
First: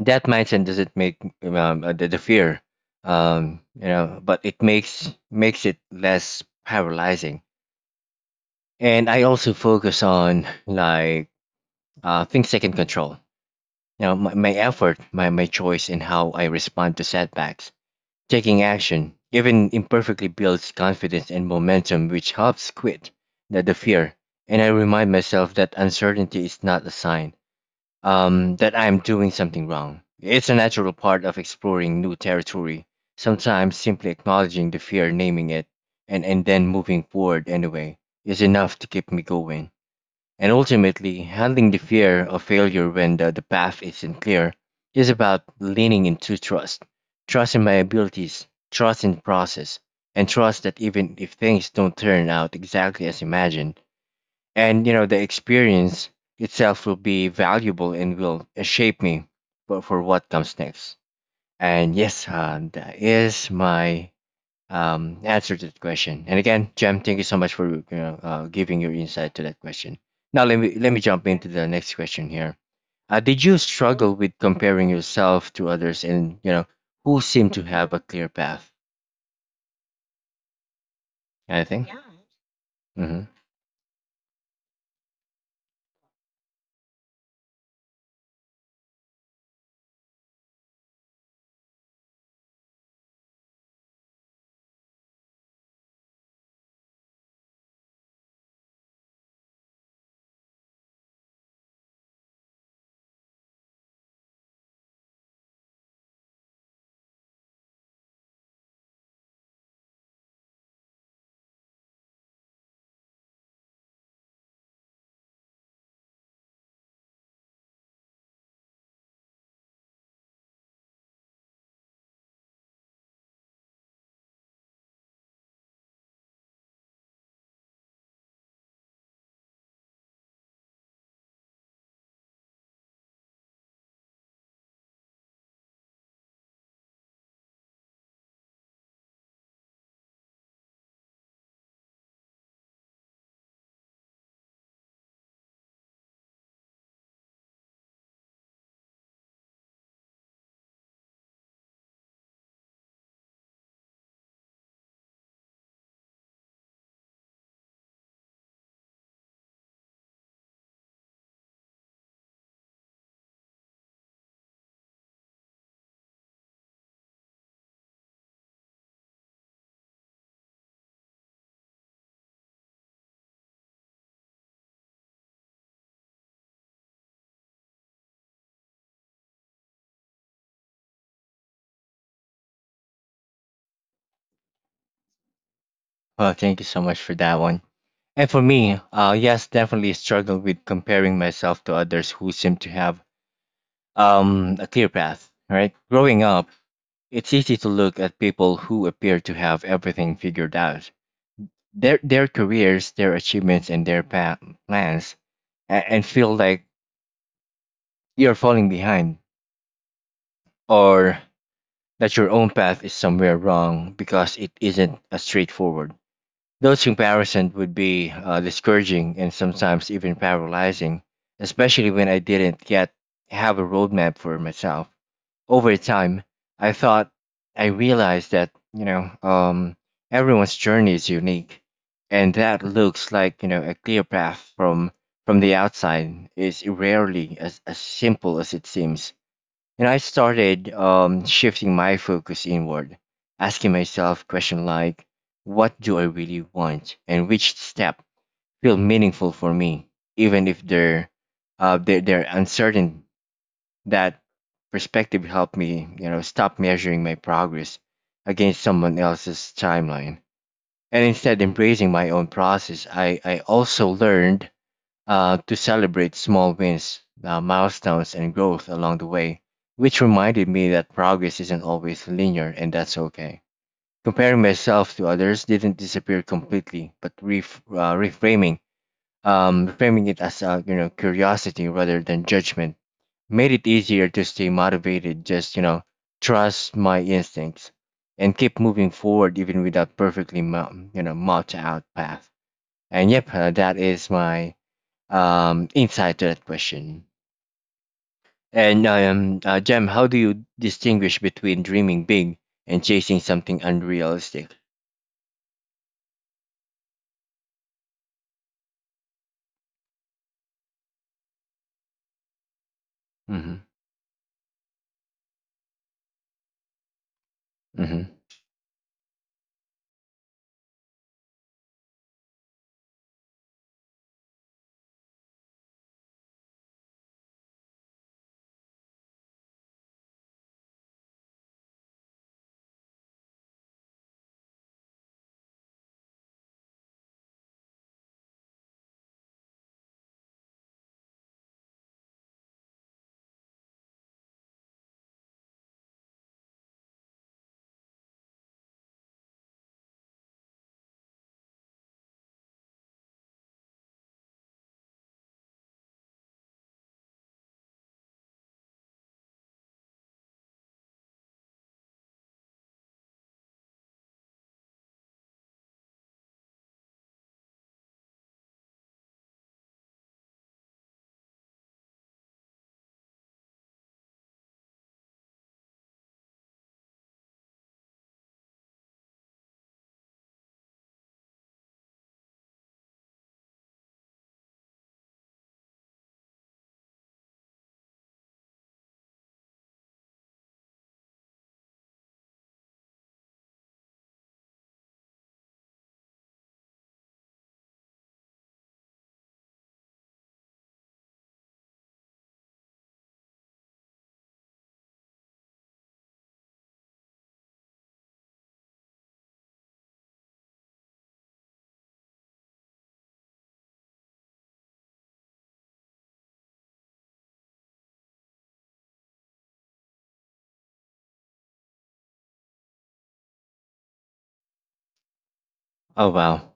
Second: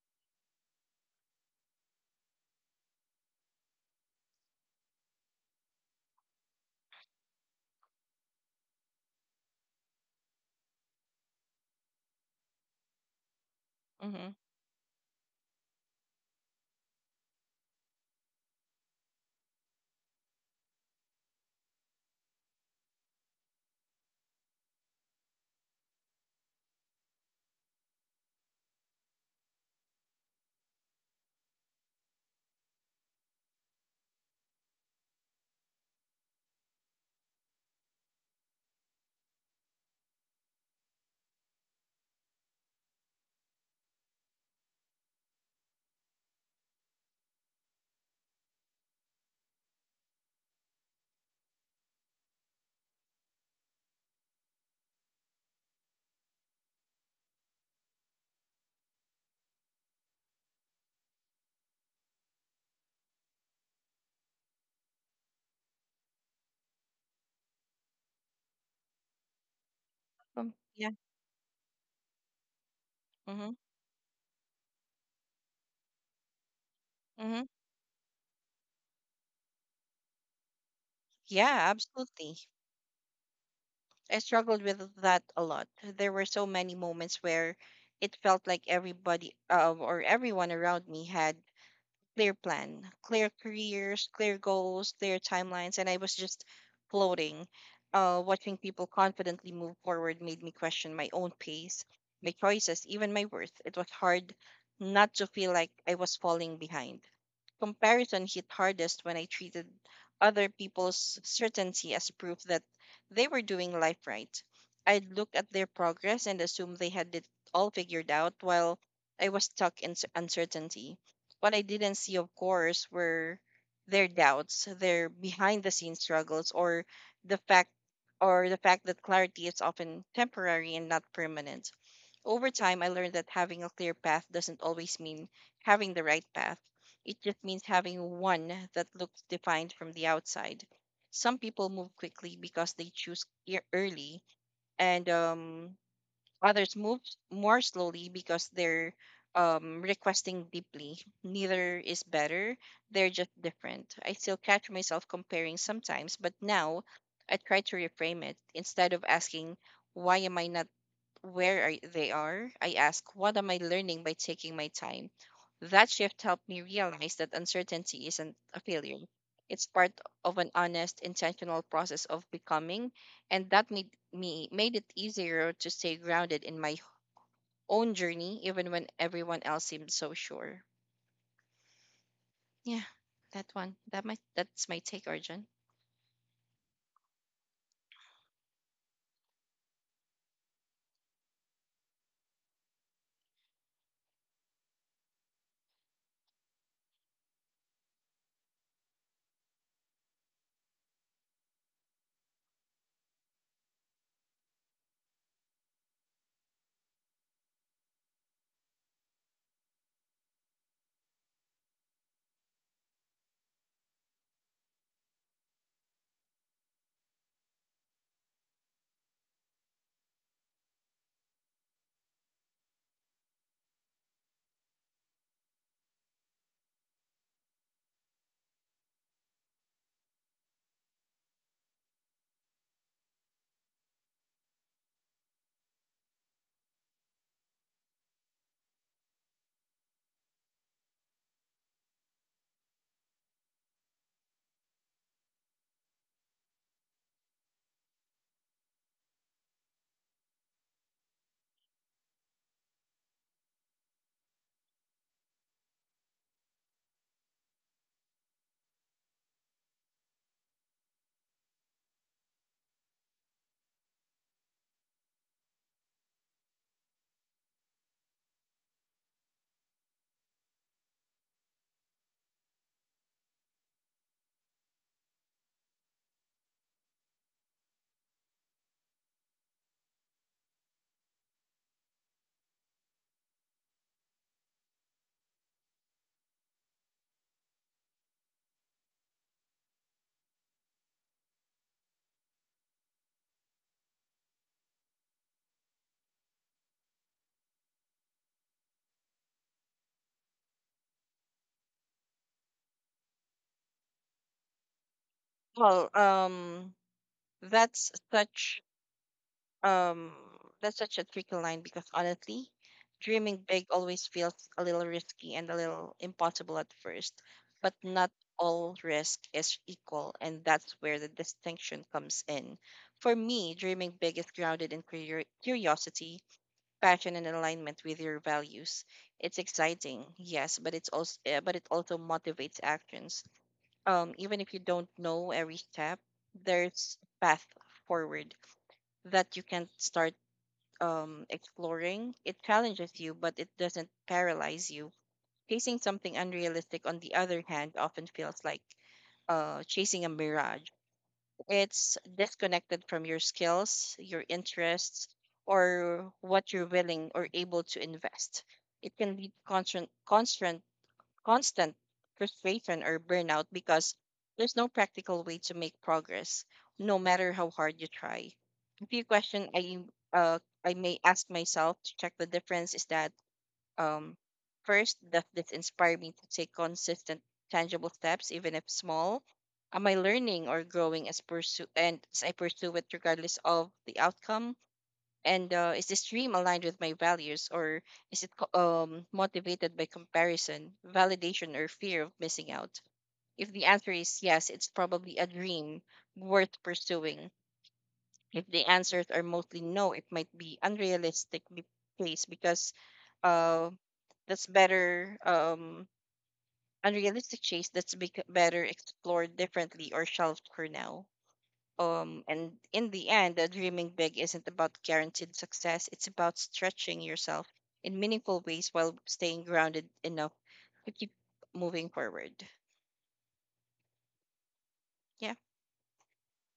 S1: That mindset doesn't make the fear but it makes it less paralyzing. And I also focus on things I can control,
S2: Mm-hmm.
S1: my effort, my choice, and how I respond to setbacks. Taking action, even imperfectly, builds confidence and momentum, which helps quit the fear. And I remind myself that uncertainty is not a sign that I am doing something wrong. It's a natural part of exploring new territory. Sometimes simply acknowledging the fear, naming it, and then moving forward anyway is enough to keep me going. And ultimately, handling the fear of failure when the path isn't clear is about leaning into trust in my abilities, trust in the process, and trust that even if things don't turn out exactly as imagined, and the experience itself will be valuable and will shape me for what comes next. And yes, that is my answer to the question. And again, Jem, thank you so much for giving your insight to that question. Now let me
S2: Yeah.
S1: let me jump into the next question here. Did
S2: Mm-hmm.
S1: you struggle with comparing yourself to others, and who
S2: Mm-hmm.
S1: seem to have a clear path?
S2: Yeah,
S1: Anything? Yeah.
S2: absolutely.
S1: Mm-hmm.
S2: I struggled with that a lot. There were so many moments where it felt like everybody or everyone around me had clear plan, clear careers, clear goals, clear timelines, and I was just floating. Watching people confidently move forward made me question my own pace, my choices, even my worth. It was hard not to feel like I was falling behind. Comparison hit hardest when I treated other people's certainty as proof that they were doing life right. I'd look at their progress and assume they had it all figured out while I was stuck in uncertainty. What I didn't see, of course, were their doubts, their behind the scenes struggles, or the fact the fact that clarity is often temporary and not permanent. Over time, I learned that having a clear path doesn't always mean having the right path. It just means having one that looks defined from the outside. Some people move quickly because they choose early, and others move more slowly because they're requesting deeply. Neither is better, they're just different. I still catch myself comparing sometimes, but now I try to reframe it. Instead of asking, why am I not where they are, I ask, what am I learning by taking my time? That shift helped me realize that uncertainty isn't a failure. It's part of an honest, intentional process of becoming, and that made it easier to stay grounded in my own journey, even when everyone else seemed so sure. Yeah, that one. That's my take, Arjun.
S1: Well, thank you so much for that one. And for me, yes, definitely struggle with comparing myself to others who seem to have a clear path, right? Growing up, it's easy to look at people who appear to have everything figured out, their careers, their achievements, and their plans, and feel like you're falling behind, or that your own path is somewhere wrong because it isn't as straightforward. Those comparisons would be discouraging and sometimes even paralyzing, especially when I didn't yet have a roadmap for myself. Over time, I thought I realized that, everyone's journey is unique, and that looks like, a clear path from the outside is rarely as simple as it seems. And I started shifting my focus inward, asking myself questions like, what do I really want? And which step feel meaningful for me, even if they're uncertain. That perspective helped me, stop measuring my progress against someone else's timeline. And instead embracing my own process, I also learned to celebrate small wins, milestones, and growth along the way, which reminded me that progress isn't always linear, and that's okay. Comparing myself to others didn't disappear completely, but reframing it as curiosity rather than judgment made it easier to stay motivated. Just trust my instincts and keep moving forward even without perfectly mapped out path. And yep, that is my insight to that question. And Jem, how do you distinguish between dreaming big and chasing something unrealistic?
S2: Well, um, that's such Um, that's such a tricky line, because honestly, dreaming
S1: Hmm.
S2: big always feels a little risky and a little impossible at first, but
S1: Hmm.
S2: not all risk is equal, and that's where the distinction comes in. For me, dreaming big is grounded in curiosity, passion, and alignment with your values. It's exciting, yes, but it also motivates actions. Even if you don't know every step, there's a path forward that you can start exploring. It challenges you, but it doesn't paralyze you. Chasing something unrealistic, on the other hand, often feels like chasing a mirage. It's disconnected from your skills, your interests, or what you're willing or able to invest. It can lead to constant frustration or burnout, because there's no practical way to make progress, no matter how hard you try. A few questions uh I may ask myself to check the difference is that, um first, does this inspire me to take consistent, tangible steps, even if small? Am I learning or growing as I pursue it, regardless of the outcome? And is this dream aligned with my values, or is it motivated by comparison, validation, or fear of missing out? If the answer is yes, it's probably a dream worth pursuing. If the answers are mostly no, it might be unrealistic be- case because uh, that's better unrealistic chase that's bec better explored differently or shelved for now. And in the end, dreaming big isn't about guaranteed success. It's about stretching yourself in meaningful ways while staying grounded enough to keep moving forward. Yeah.
S1: Oh wow.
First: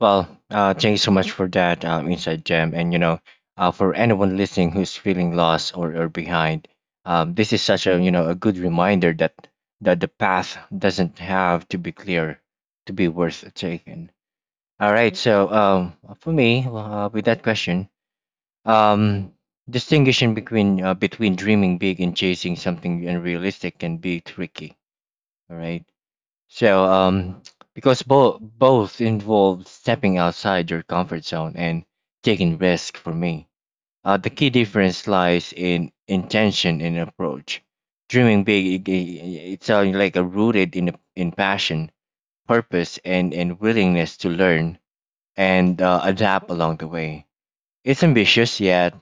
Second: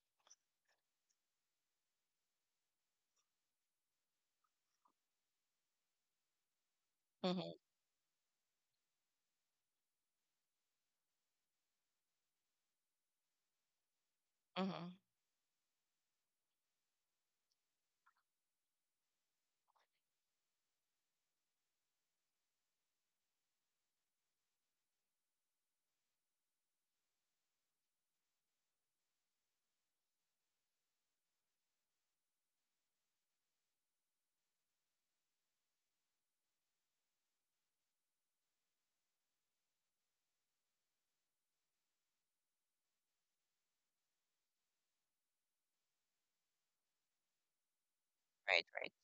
S1: Well, thank you so much for that insight, Jem. And you know, for anyone listening who's feeling lost or behind,
S2: Mm-hmm.
S1: this is such a a good reminder that that the path doesn't have to be clear to be worth taking.
S2: Mm-hmm.
S1: All right. So for me, with that question. Um, distinguishing between dreaming big and chasing something unrealistic can be tricky. All right. So because both involve stepping outside your comfort zone and taking risk. For me, the key difference lies in intention and approach. Dreaming big, it- it's like a rooted in passion, purpose, and willingness to learn and adapt along the way. It's ambitious
S2: Right. Right.
S1: yet,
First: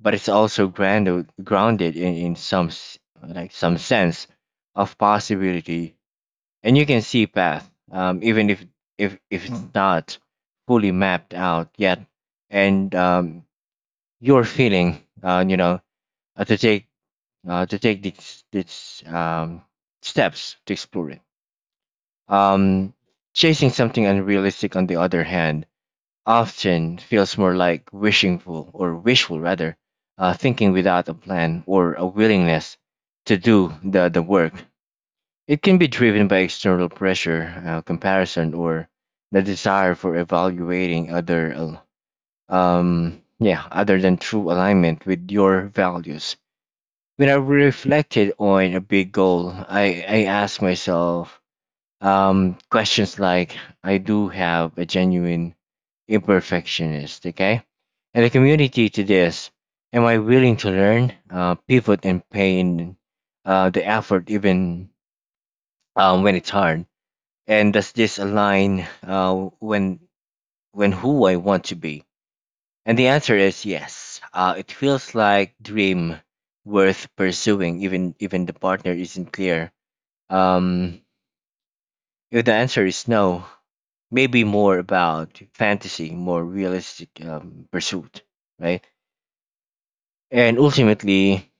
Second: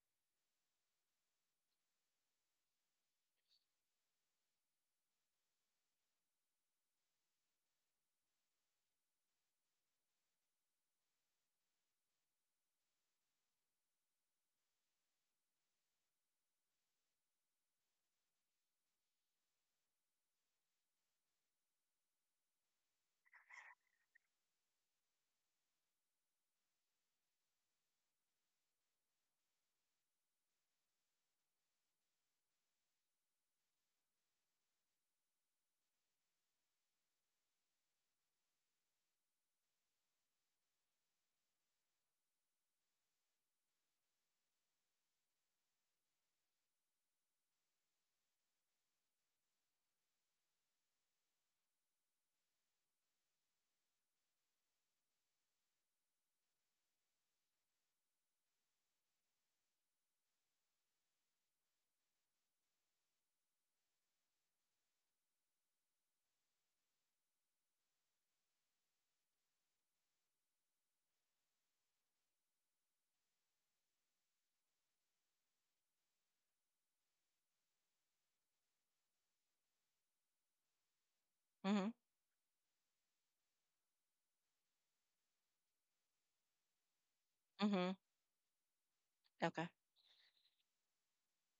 S1: but it's also grounded in some s- like some sense of possibility, and you can see path, even if it's not fully mapped out yet, and you're feeling, uh, to take to take these steps to explore it. Um, Chasing something unrealistic, on the other hand, often feels more like wishful or wishful rather, thinking without a plan or a willingness to do the work. It can be driven by external pressure, comparison, or the desire for evaluating other than true alignment with your values. When I reflected on a big goal, I asked myself questions like I do have a genuine imperfectionist, okay? And the community to this. Am I willing to learn, pivot, and pay in the effort even when it's hard? And does this align when when who I want to be? And the answer is yes. It feels like dream worth pursuing, even the partner isn't clear. Um,
S2: Mm-hmm.
S1: if the answer is no, maybe more about fantasy, more realistic
S2: Mm-hmm.
S1: pursuit, right?
S2: Okay.
S1: And ultimately,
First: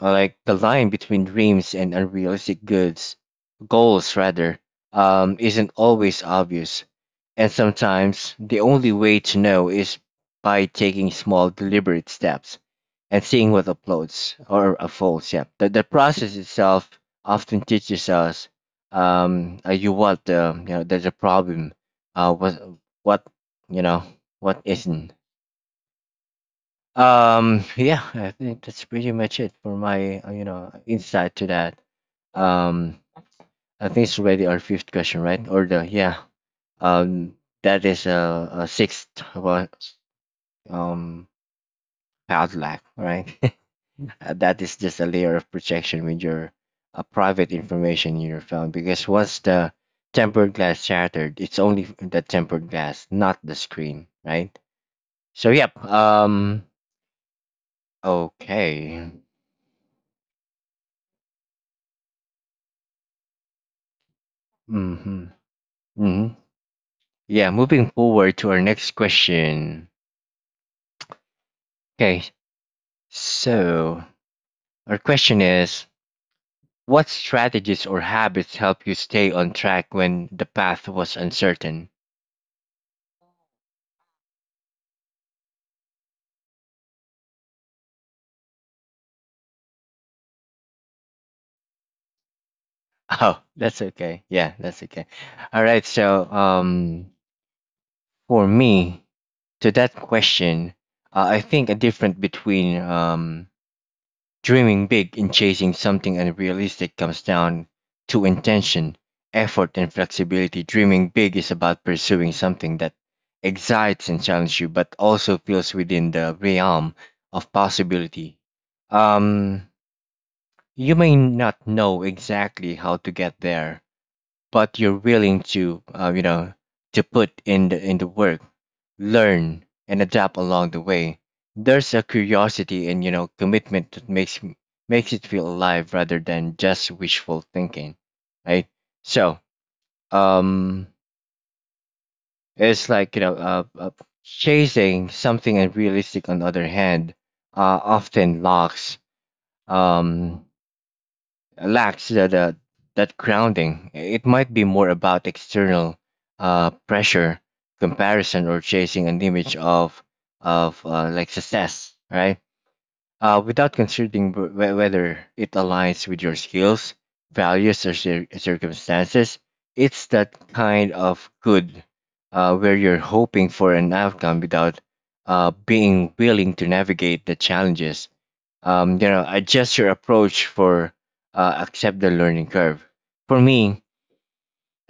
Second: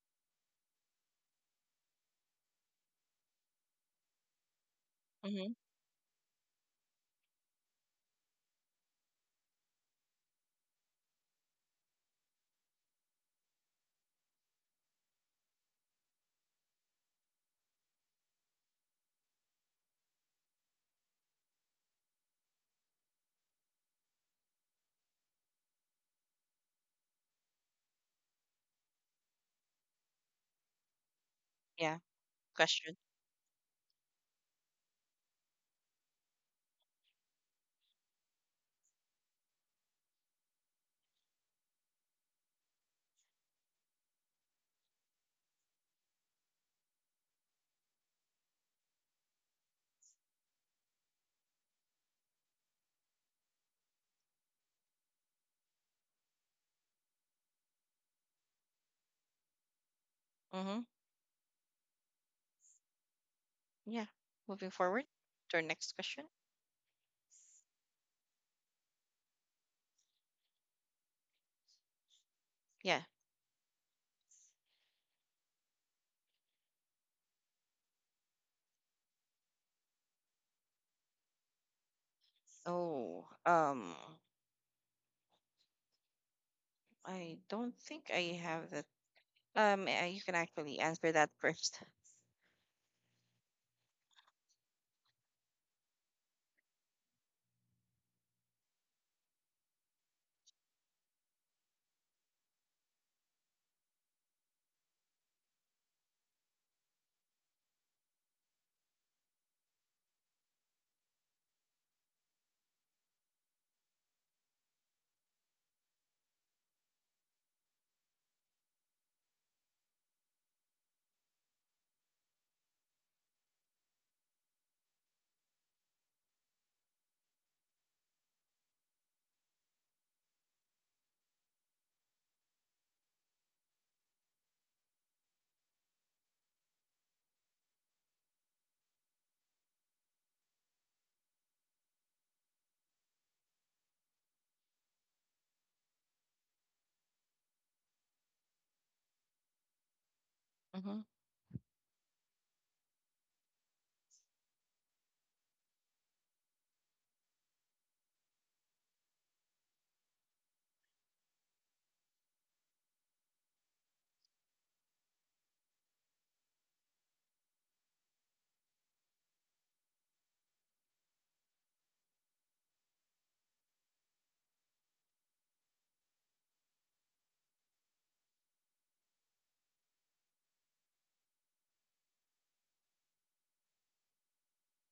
S1: like the line between dreams and unrealistic goods, goals rather,
S2: Mm-hmm.
S1: isn't always obvious. And sometimes the only way to know is by taking small, deliberate steps and seeing what uploads or unfolds. Yeah, the process itself often teaches us you what the you know there's a problem uh what what you know what isn't. Yeah, I think that's pretty much it for my insight to that.
S2: Yeah.
S1: Um
S2: Question.
S1: I think it's already our fifth question, right? Or the yeah. Um that is a sixth one, um padlock, right? That is just a layer of protection with your private information in your phone, because once the tempered glass shattered, it's only the tempered glass, not the screen, right? So yep. Okay.
S2: Mm-hmm. Yeah. Moving forward
S1: Mm-hmm.
S2: to our next question.
S1: Mm-hmm. Yeah, moving forward to our next question. Okay,
S2: Yeah.
S1: so our question is what strategies or habits help you stay on track when the path was uncertain?
S2: Oh. I don't think I have that. You can actually answer that 1st.
S1: Oh, that's okay. Yeah, that's okay. All right. For me, to that question, I think a difference between dreaming big and chasing something unrealistic comes down to intention, effort, and flexibility. Dreaming big is about pursuing something that excites and challenges you, but also feels within the realm of possibility. Um, you may not know exactly how to get there, but you're willing to to put in the work, learn, and adapt along the way. There's a curiosity and you know commitment that makes makes it feel alive rather than just wishful thinking, right? So um it's like chasing something unrealistic, on the other hand, often lacks um
S2: Mm-hmm.
S1: lacks that that grounding. It might be more about external pressure, comparison, or chasing an image of like success, right? Without considering whether it aligns with your skills, values, or circumstances. It's that kind of good where you're hoping for an outcome without being willing to navigate the challenges. Adjust your approach for accept the learning curve. For me,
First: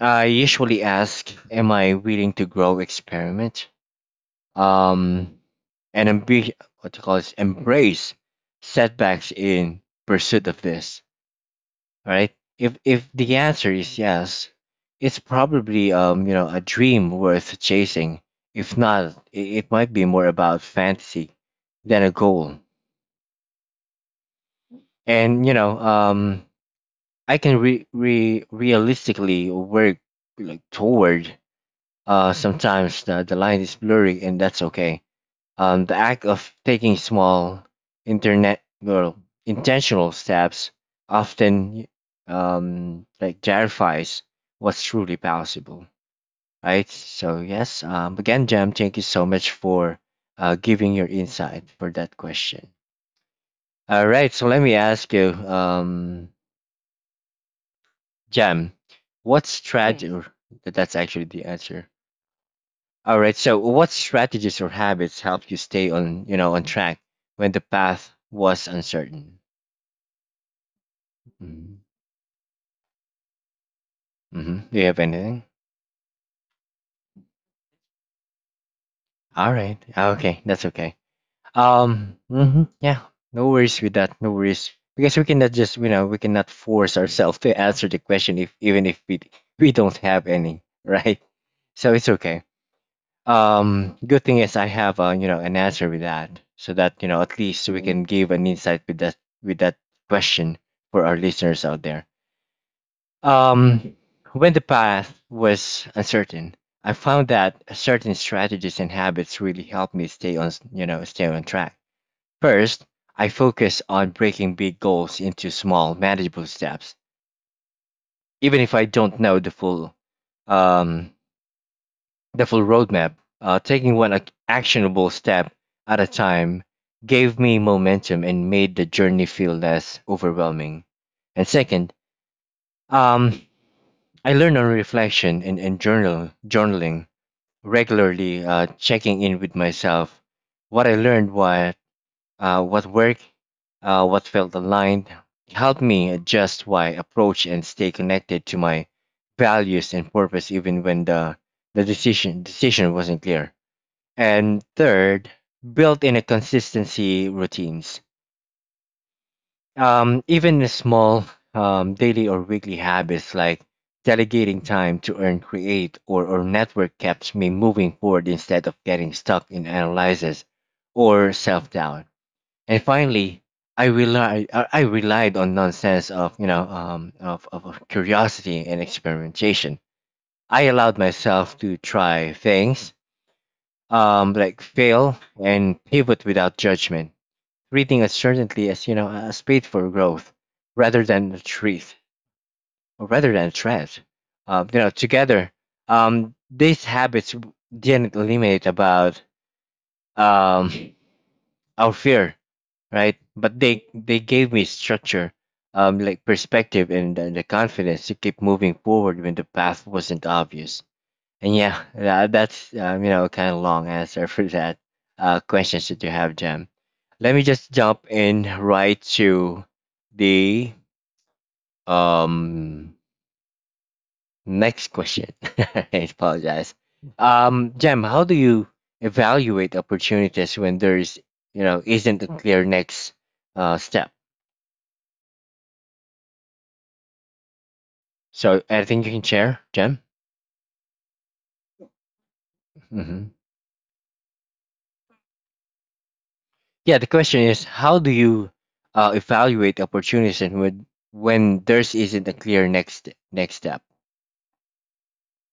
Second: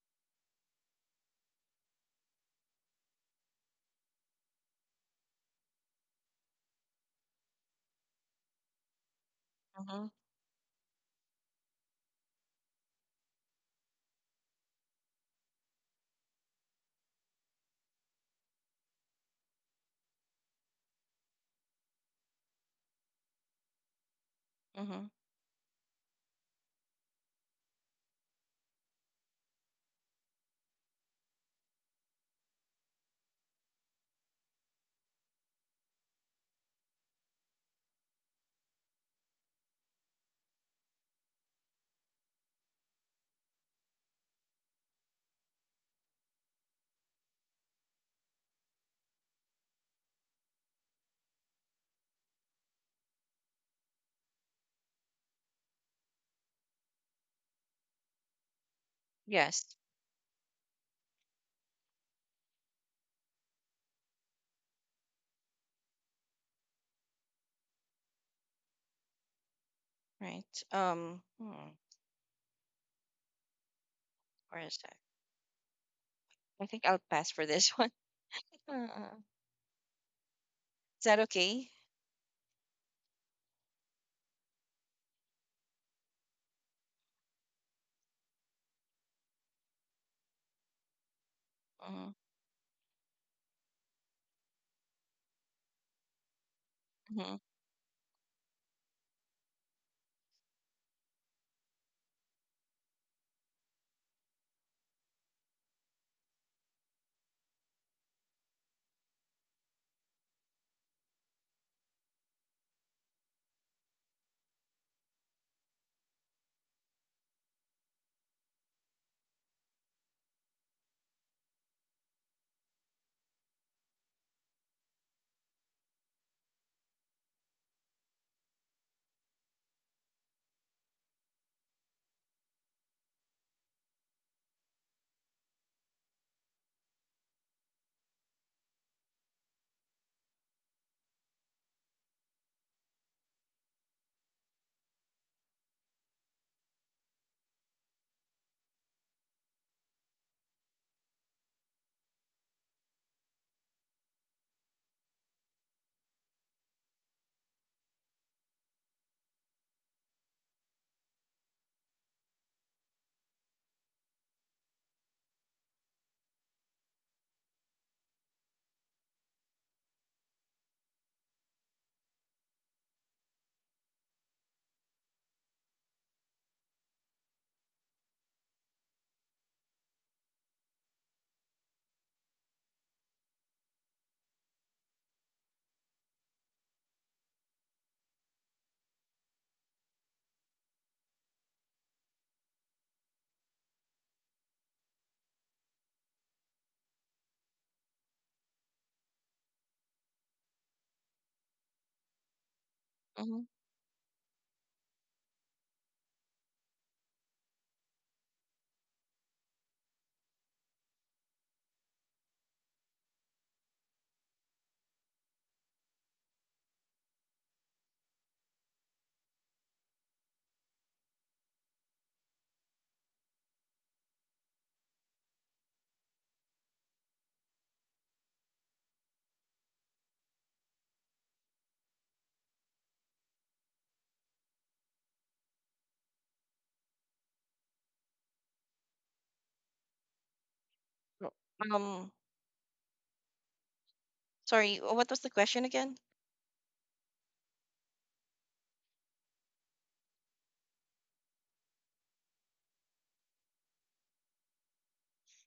S1: I usually ask, "Am I willing to grow, experiment?" Um, and ambi- what you call this, embrace setbacks in
S2: Mm-hmm.
S1: pursuit of this, right? If the answer is yes, it's probably a dream worth chasing. If not, it might be more about fantasy than a goal.
S2: Mm-hmm.
S1: And you know I can re, re realistically work like toward. Sometimes the line is blurry and that's okay. The act of taking small, internet well, intentional steps often like clarifies what's truly possible, right? So yes, again, Jam, thank you so much for giving your insight for that question. All right, so let me ask you, Jam, what
S2: Yes.
S1: strategy? Mm. That's actually the answer. All right, so what strategies or habits help you stay on, you know, on track when the path was uncertain?
S2: Right. Um, hmm,
S1: Mhm.
S2: where
S1: Mhm. Do
S2: is
S1: you
S2: that?
S1: have anything?
S2: I think I'll pass for this one. Uh,
S1: All right. Ah, okay, that's okay.
S2: is that okay?
S1: Mhm, yeah. No worries with that. No worries, because we cannot just you know we cannot force ourselves to answer the question if even if we we don't have any right. So it's
S2: Uh
S1: okay. Good thing is I have an answer with that, so that you know at
S2: hmm
S1: least we can give an insight with that question for our listeners out there. Um, when the path was uncertain, I found that certain strategies and habits really helped me stay on, stay on track. First, I focus on breaking big goals into small, manageable steps, even if I don't know um, the full roadmap. Taking one actionable step at a time gave me momentum and made the journey feel less overwhelming. And second, um, I learn on reflection and journaling regularly, checking in with myself, what I learned, what worked, what felt aligned. It helped me adjust my approach and stay connected to my values and purpose, even when the decision wasn't clear. And third, built in a consistency routines, even small daily or weekly habits like delegating time to earn, create, or network keeps me moving forward instead of getting stuck in analysis or self doubt. And finally, I rely I relied on nonsense of you know of curiosity and experimentation. I allowed myself to try things, like fail and pivot without judgment, treating uncertainty as you know a space for growth rather than a threat or rather than a threat. Together, these habits didn't eliminate about um our fear, right?
S2: mm-hmm.
S1: But they gave me structure, like perspective and the confidence to keep moving forward when the path wasn't obvious. And yeah, that, that's kind of long answer for that questions that you have, Jam. Let me just jump in right to the um next question. I apologize. Jam, how do you evaluate opportunities when there's you know isn't a clear next step? So anything you can share, Jam?
S2: Um, Sorry, what was the question again?
S1: Yeah, the question is how do you evaluate opportunities and when there's isn't a clear next step?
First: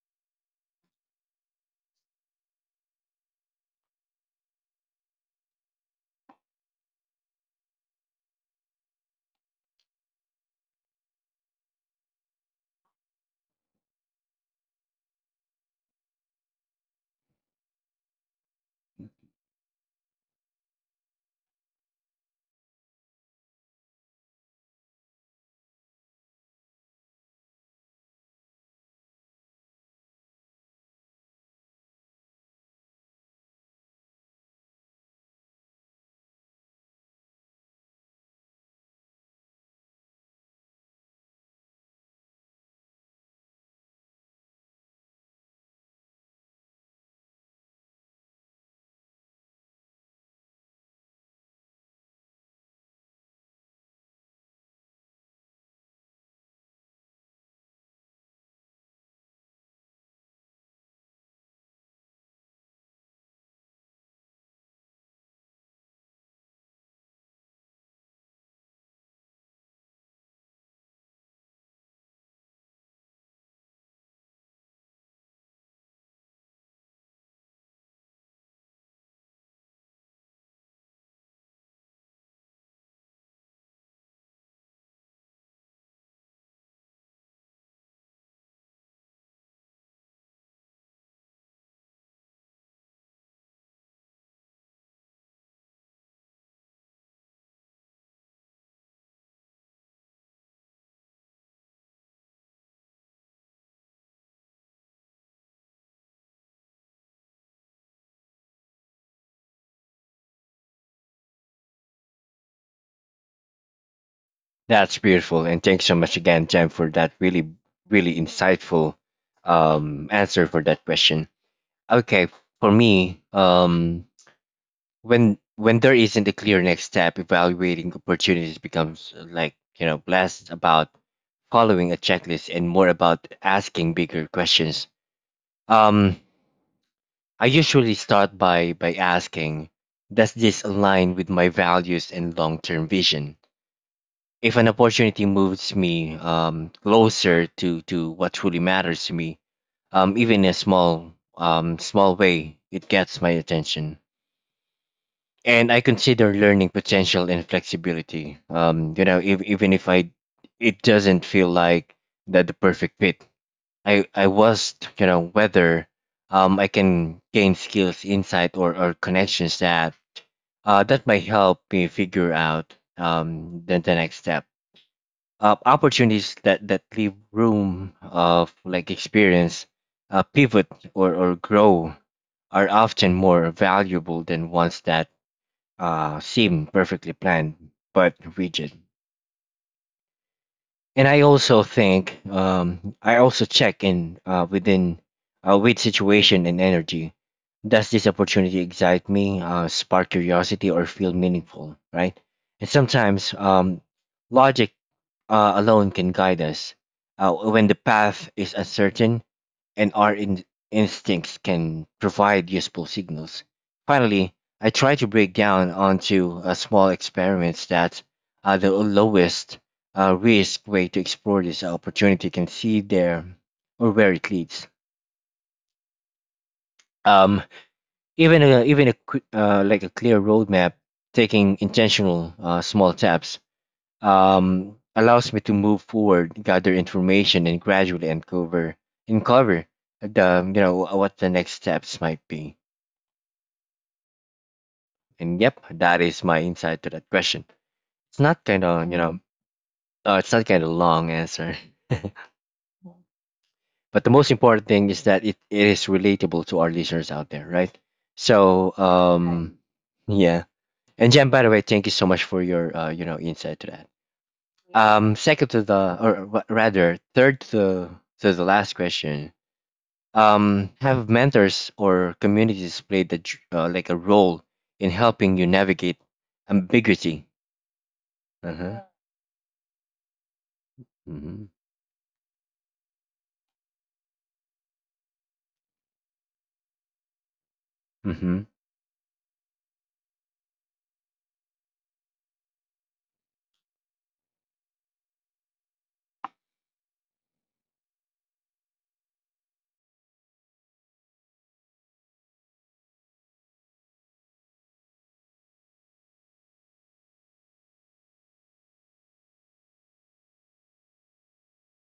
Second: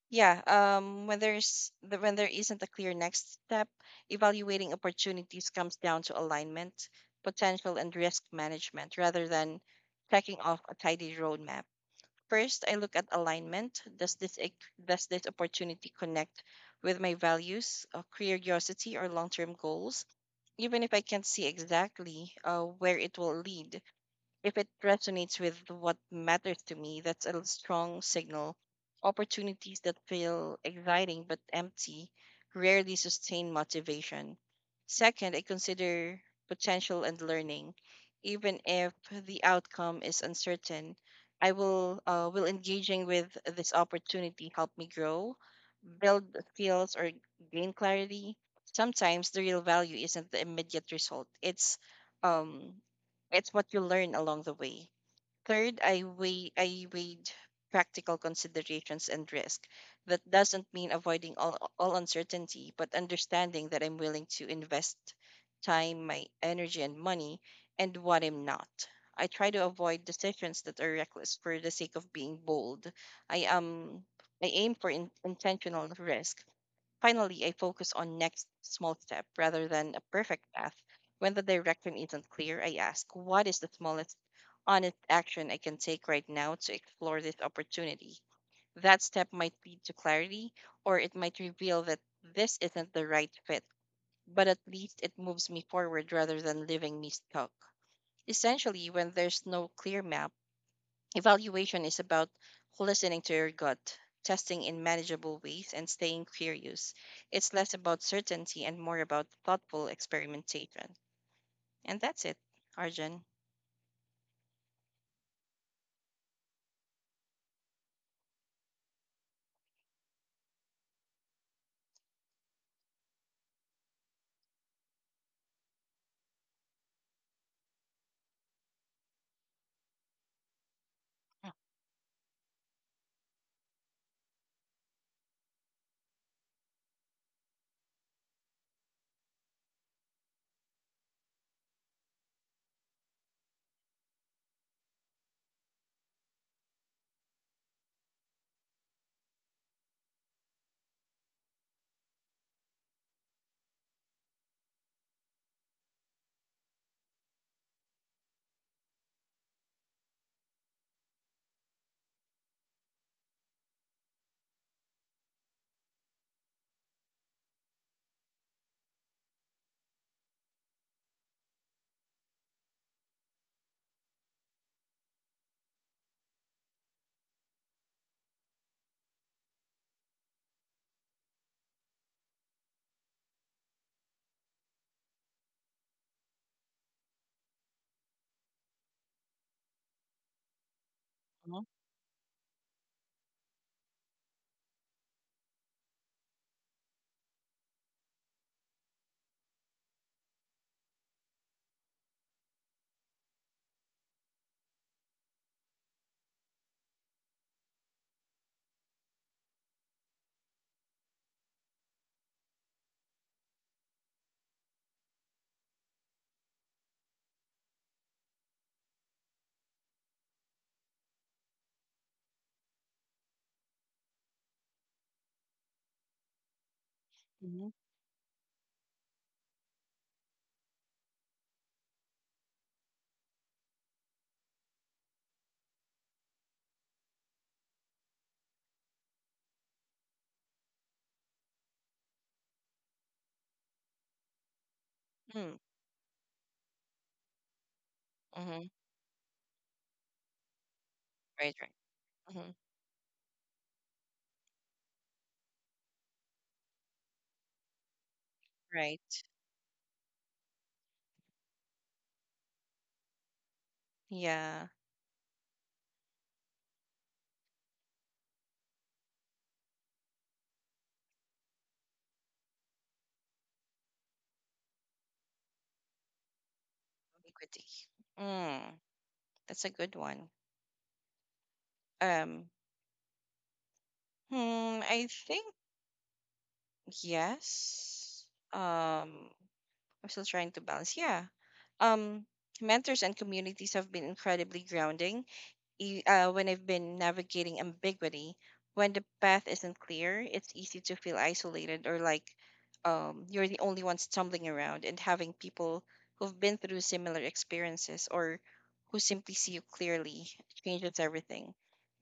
S2: Yeah, when there isn't a clear next step, evaluating opportunities comes down to alignment, potential, and risk management rather than checking off a tidy roadmap. First, I look at alignment. Does this opportunity connect with my values, curiosity, or long term goals? Even if I can't see exactly where it will lead, if it resonates with what matters to me, that's a strong signal. Opportunities that feel exciting but empty rarely sustain motivation. Second, I consider potential and learning. Even if the outcome is uncertain, I will engaging with this opportunity help me grow, build skills, or gain clarity? Sometimes the real value isn't the immediate result. Um it's what you learn along the way. Third, I weighed practical considerations and risk. That doesn't mean avoiding all uncertainty, but understanding that I'm willing to invest time, my energy and money, and what I'm not. I try to avoid decisions that are reckless for the sake of being bold. I am I aim for intentional risk. Finally, I focus on next small step rather than a perfect path. When the direction isn't clear, I ask, what is the smallest honest action I can take right now to explore this opportunity? That step might lead to clarity, or it might reveal that this isn't the right fit, but at least it moves me forward rather than leaving me stuck. Essentially, when there's no clear map, evaluation is about listening to your gut, testing in manageable ways, and staying curious. It's less about certainty and more about thoughtful experimentation. And that's it, Arjun.
S1: That's beautiful, and thanks so much again, Jem, for that really really insightful answer for that question. Okay, for me, when there isn't a clear next step, evaluating opportunities becomes less about following a checklist and more about asking bigger questions. um I usually start by asking, does this align with my values and long-term vision? If an opportunity moves me closer to what truly matters to me, even in a small small way, it gets my attention. And I consider learning potential and flexibility. You know, if, even if I it doesn't feel like that the perfect fit, I was you know whether I can gain skills, insight, or connections that that might help me figure out the next step. Opportunities that that leave room of like experience, pivot or grow are often more valuable than ones that seem perfectly planned but rigid. And I
S2: Mhm,
S1: also think I also check in with situation and energy. Does this opportunity excite me, spark curiosity, or feel meaningful? Right. And sometimes logic alone can guide us when the path is uncertain, and our instincts can provide useful signals. Finally, I try to break down onto small experiments that are the lowest risk way to explore this opportunity can see there or where it leads. Um,
S2: mhm.
S1: even a, even a like a clear roadmap, taking intentional small steps allows me to move forward, gather information, and gradually uncover the you know what the next steps might be. And
S2: Mm,
S1: yep, that is my insight to that question. It's not kind
S2: hmm.
S1: of, you know, it's not kind of long
S2: Right,
S1: answer,
S2: right. Hmm.
S1: but the most important thing is that it is relatable to our listeners out there, right? So,
S2: Right.
S1: yeah. And Jen, by the way, thank you so much for your, insight to that.
S2: Yeah.
S1: Second to the, or rather, third to the last question. Have mentors or communities played the, like a role in helping you navigate ambiguity?
S2: Equity. Mm,
S1: Uh-huh.
S2: that's a good one.
S1: Mm-hmm.
S2: Um, I think yes.
S1: Mm-hmm.
S2: Um, I'm still trying to balance. Yeah. Um, Mentors and communities have been incredibly grounding when I've been navigating ambiguity. When the path isn't clear, it's easy to feel isolated, or like you're the only one stumbling around, and having people who've been through similar experiences, or who simply see you clearly, changes everything.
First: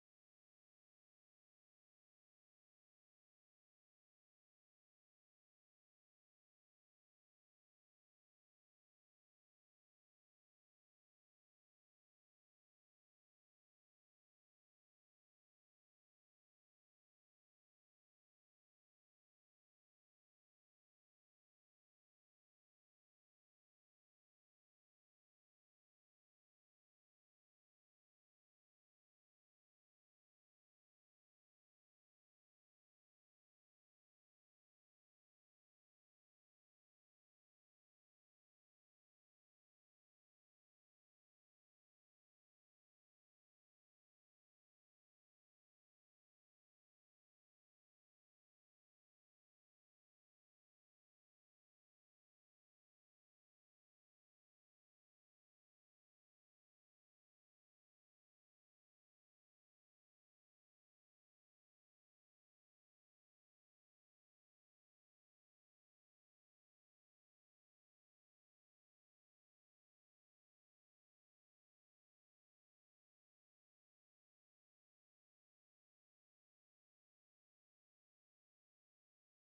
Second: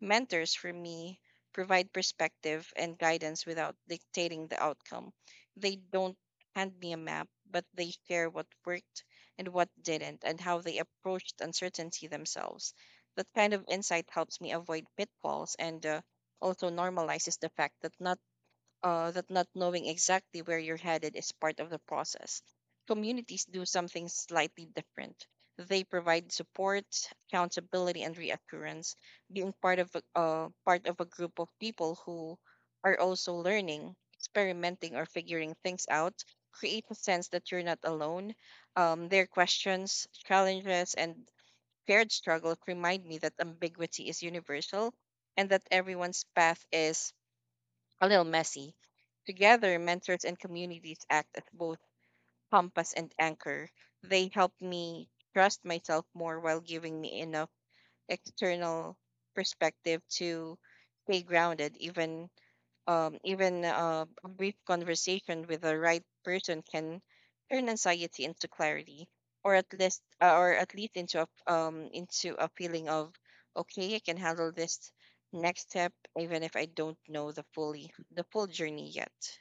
S2: Mentors, for me, provide perspective and guidance without dictating the outcome. They don't hand me a map, but they share what worked and what didn't, and how they approached uncertainty themselves. That kind of insight helps me avoid pitfalls, and also normalizes the fact that not knowing exactly where you're headed is part of the process. Communities do something slightly different. They provide support, accountability, and reassurance. Being part of a group of people who are also learning, experimenting, or figuring things out creates a sense that you're not alone. Their questions, challenges, and shared struggle remind me that ambiguity is universal and that everyone's path is a little messy. Together, mentors and communities act as both compass and anchor. They help me trust myself more while giving me enough external perspective to stay grounded. Even even A brief conversation with the right person can turn anxiety into clarity, or at least into a feeling of, okay, I can handle this next step, even if I don't know the full journey yet.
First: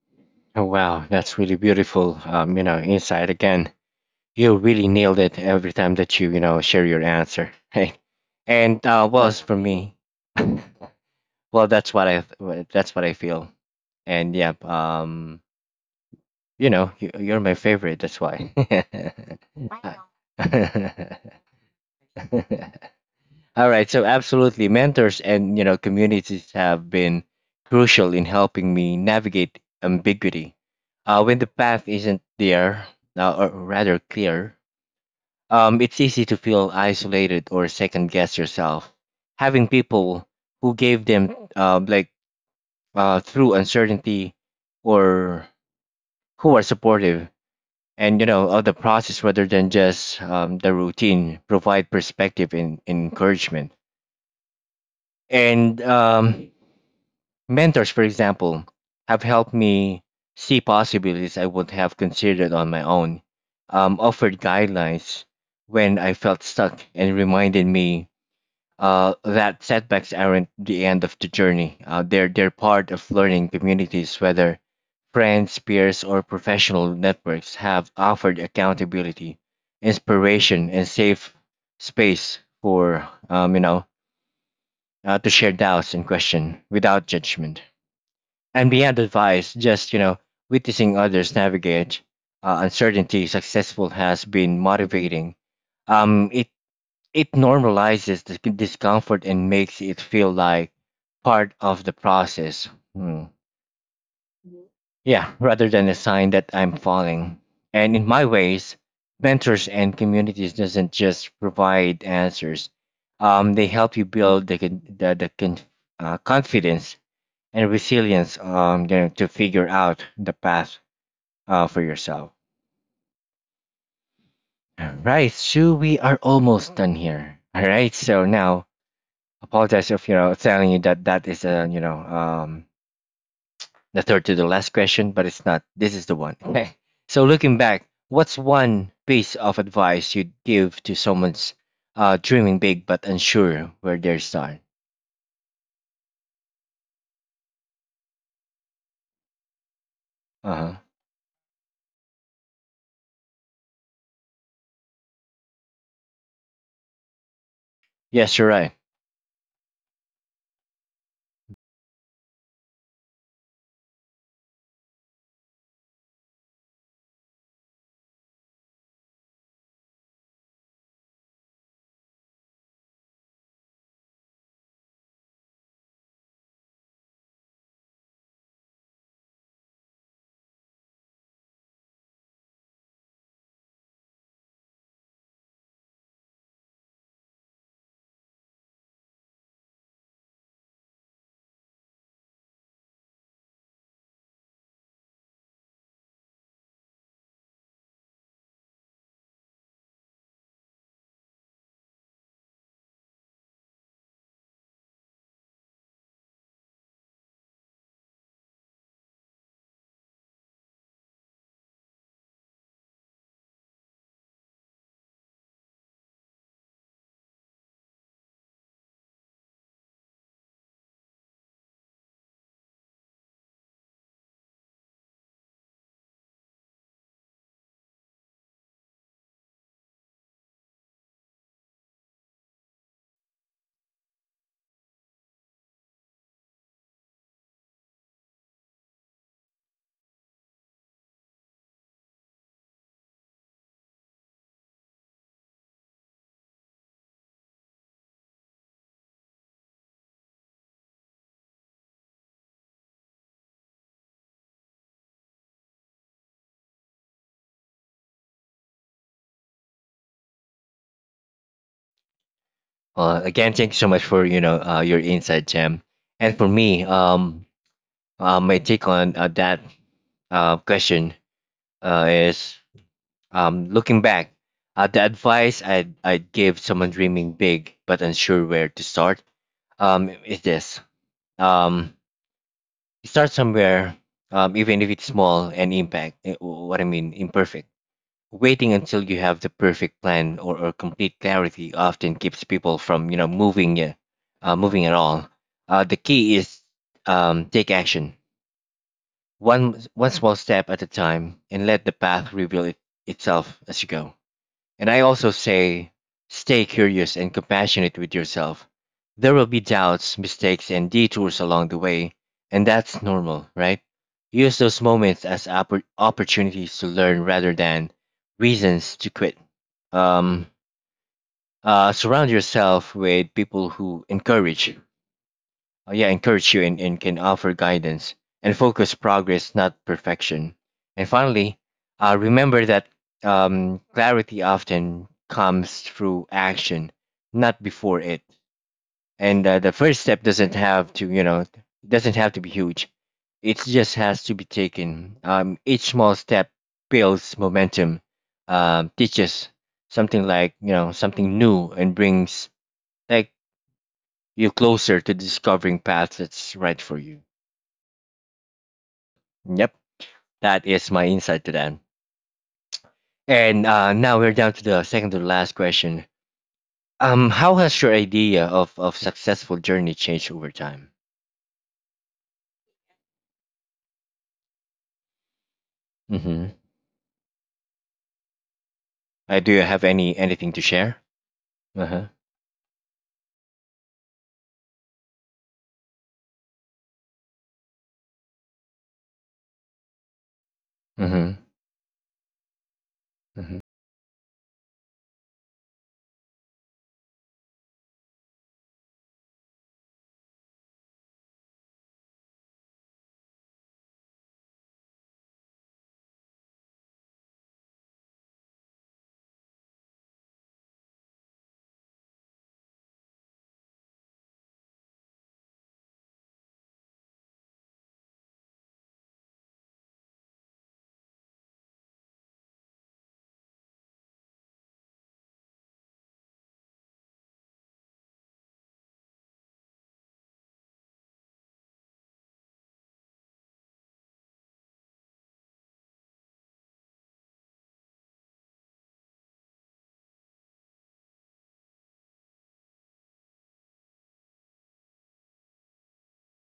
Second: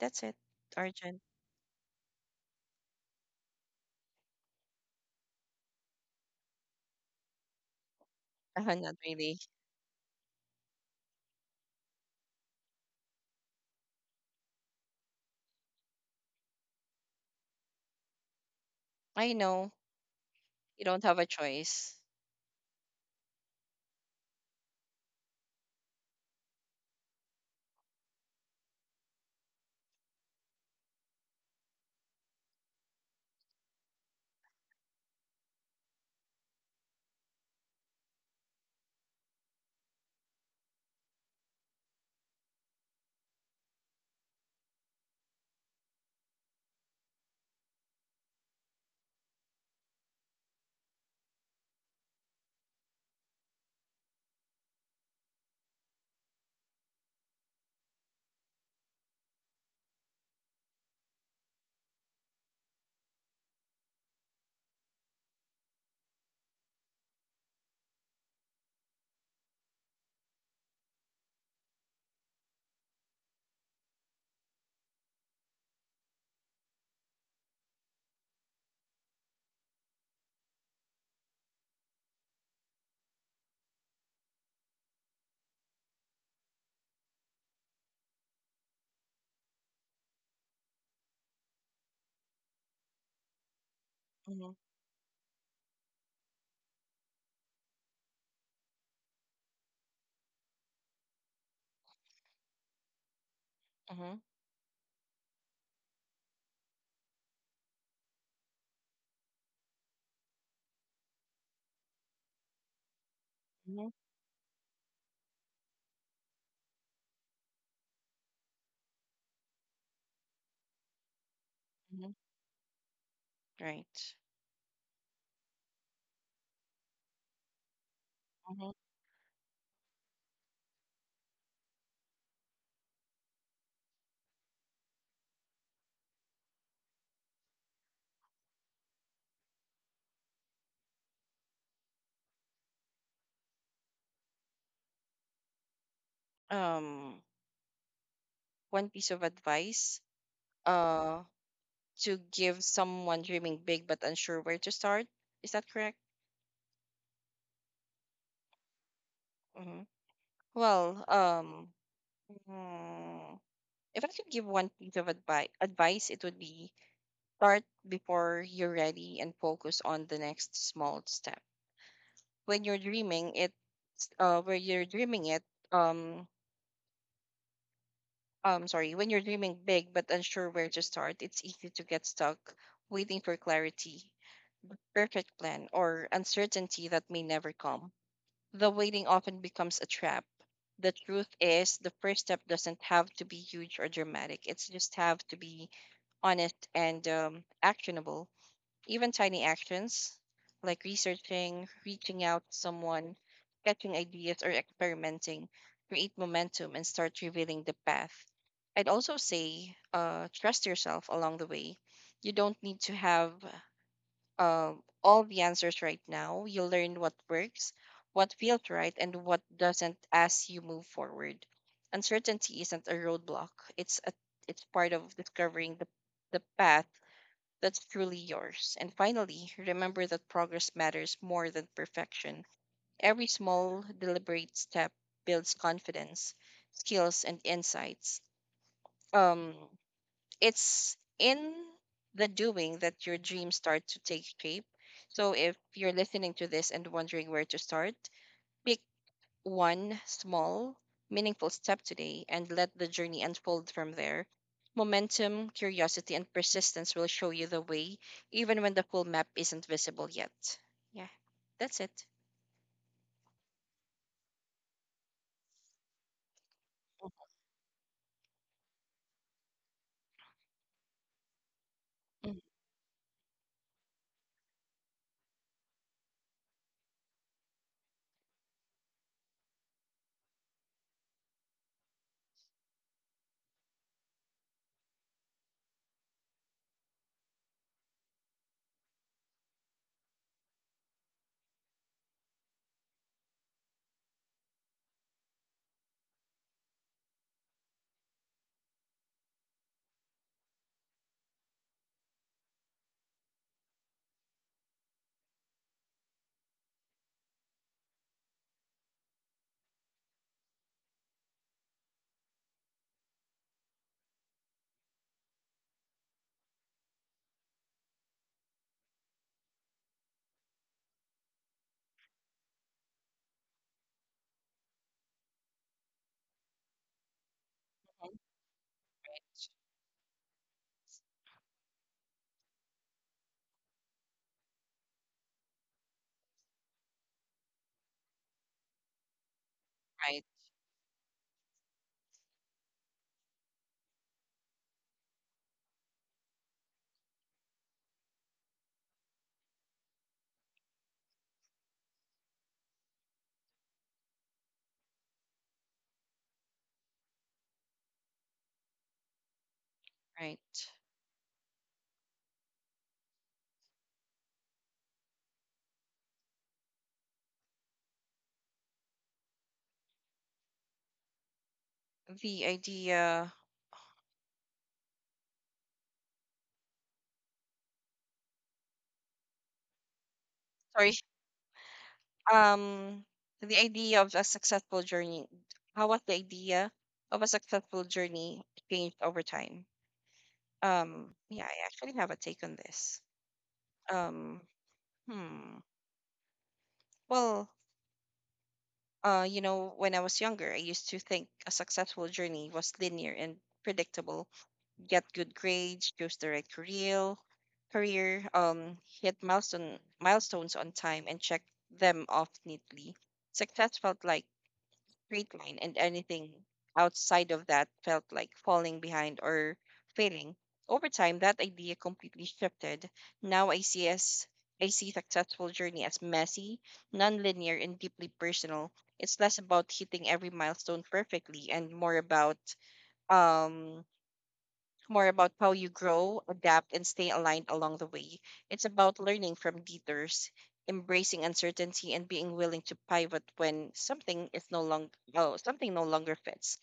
S2: That's it,
S1: Oh, wow,
S2: Arjun.
S1: that's really beautiful. Insight again. You really nailed it every time that you know, share your answer. Right? And
S2: Not
S1: well,
S2: really.
S1: as for me, well, that's what I, that's what I feel. And yeah, you know, you, you're my favorite. That's why.
S2: I know you don't have
S1: I
S2: a choice.
S1: know. All right, so absolutely, mentors and you know communities have been crucial in helping me navigate ambiguity. When the path isn't there, or rather clear, it's easy to feel isolated or second guess yourself. Having people who gave them like through uncertainty, or who are supportive and of the process rather than just the routine, provide perspective and encouragement. And Mentors, for example, have helped me see possibilities I would have considered on my own, offered guidelines when I felt stuck, and reminded me that setbacks aren't the end of the journey. They're part of learning communities, whether friends, peers, or professional networks have offered accountability, inspiration, and safe space for to share doubts and question without judgment and beyond advice, witnessing others navigate uncertainty successful has
S2: Mm-hmm,
S1: been motivating. Um, it it normalizes the discomfort and makes it feel like part of the process. Hmm.
S2: mm-hmm,
S1: Yeah, rather than a sign that I'm falling. And in my ways, mentors and communities doesn't just provide answers. They
S2: mm-hmm,
S1: help you build the confidence and resilience to figure out the path for
S2: mm-hmm.
S1: yourself.
S2: Right.
S1: Right, so we are almost done here. All right, so
S2: Mm-hmm.
S1: now apologize if telling you that that is a the third to the last question, but it's not. This is the one. Okay. So looking back, what's one piece of advice you'd give to someone's dreaming big but unsure where they start?
S2: Um, one piece of advice.
S1: Uh huh.
S2: Uh, to give someone dreaming big but unsure where to start. Is that correct?
S1: Yes, you're right.
S2: Hmm. Well, mm, if I could give one piece of advice, it would be start before you're ready and focus on the next small step. When you're dreaming it, um, sorry, when you're dreaming big but unsure where to start, it's easy to get stuck waiting for clarity, perfect plan, or uncertainty that may never come. The waiting often becomes a trap. The truth is, the first step doesn't have to be huge or dramatic. It's just have to be honest and actionable. Even tiny actions like researching, reaching out to someone, sketching ideas, or experimenting create momentum and start revealing the path. I'd also say, trust yourself along the way. You don't need to have all the answers right now. You learn what works, what feels right, and what doesn't as you move forward. Uncertainty isn't a roadblock. It's a it's part of discovering the path that's truly yours. And finally, remember that progress matters more than perfection. Every small, deliberate step builds confidence, skills, and insights. Um, it's in the doing that your dreams start to take shape. So if you're listening to this and wondering where to start, pick one small, meaningful step today and let the journey unfold from there. Momentum, curiosity, and persistence will show you the way, even when the full map isn't visible yet. Yeah, that's it.
S1: Again, thank you so much for your insight, Jam. And for me, my take on that question
S2: Mhm.
S1: is looking back, the advice I'd give someone dreaming big but unsure where to start is this um, start somewhere, even if it's small and impact, eh, wh- what I mean, imperfect. Waiting until you have the perfect plan or complete clarity often keeps people from moving moving at all. The key is take action one small step at a time and let the path reveal itself as you go, and I also say stay curious and compassionate with yourself. There will be doubts, mistakes, and detours along the way, and that's normal, right? Use those moments as opportunities to learn rather than reasons to quit. um, surround yourself with people who encourage yeah encourage you, and can offer
S2: Right,
S1: guidance and focus progress not perfection. And finally, remember that clarity often comes through action, not before it. And the first
S2: right.
S1: step doesn't have to doesn't have to be huge, it just has to be taken. Each small step builds momentum, teaches something, something new, and brings like you closer to discovering paths that's right for you. Yep,
S2: Right.
S1: that is my insight to that. And now we're down to the second to the last question. How has your idea of successful journey changed over time?
S2: The idea.
S1: Mm-hmm. Do you have anything to
S2: Sorry,
S1: share? Uh-huh.
S2: um the idea of a successful journey how was The idea of a successful journey changed over time? Yeah,
S1: Mm-hmm.
S2: I actually have a take on this.
S1: Mm-hmm.
S2: um hmm well you know, when I was younger, I used to think a successful journey was linear and predictable. Get good grades, choose the right career, hit milestones on time and check them off neatly. Success felt like straight line, and anything outside of that felt like falling behind or failing. Over time, that idea completely shifted. Now I see successful journey as messy, non-linear, and deeply personal. It's less about hitting every milestone perfectly and more about um how you grow, adapt, and stay aligned along the way. It's about learning from detours, embracing uncertainty, and being willing to pivot when something no longer fits.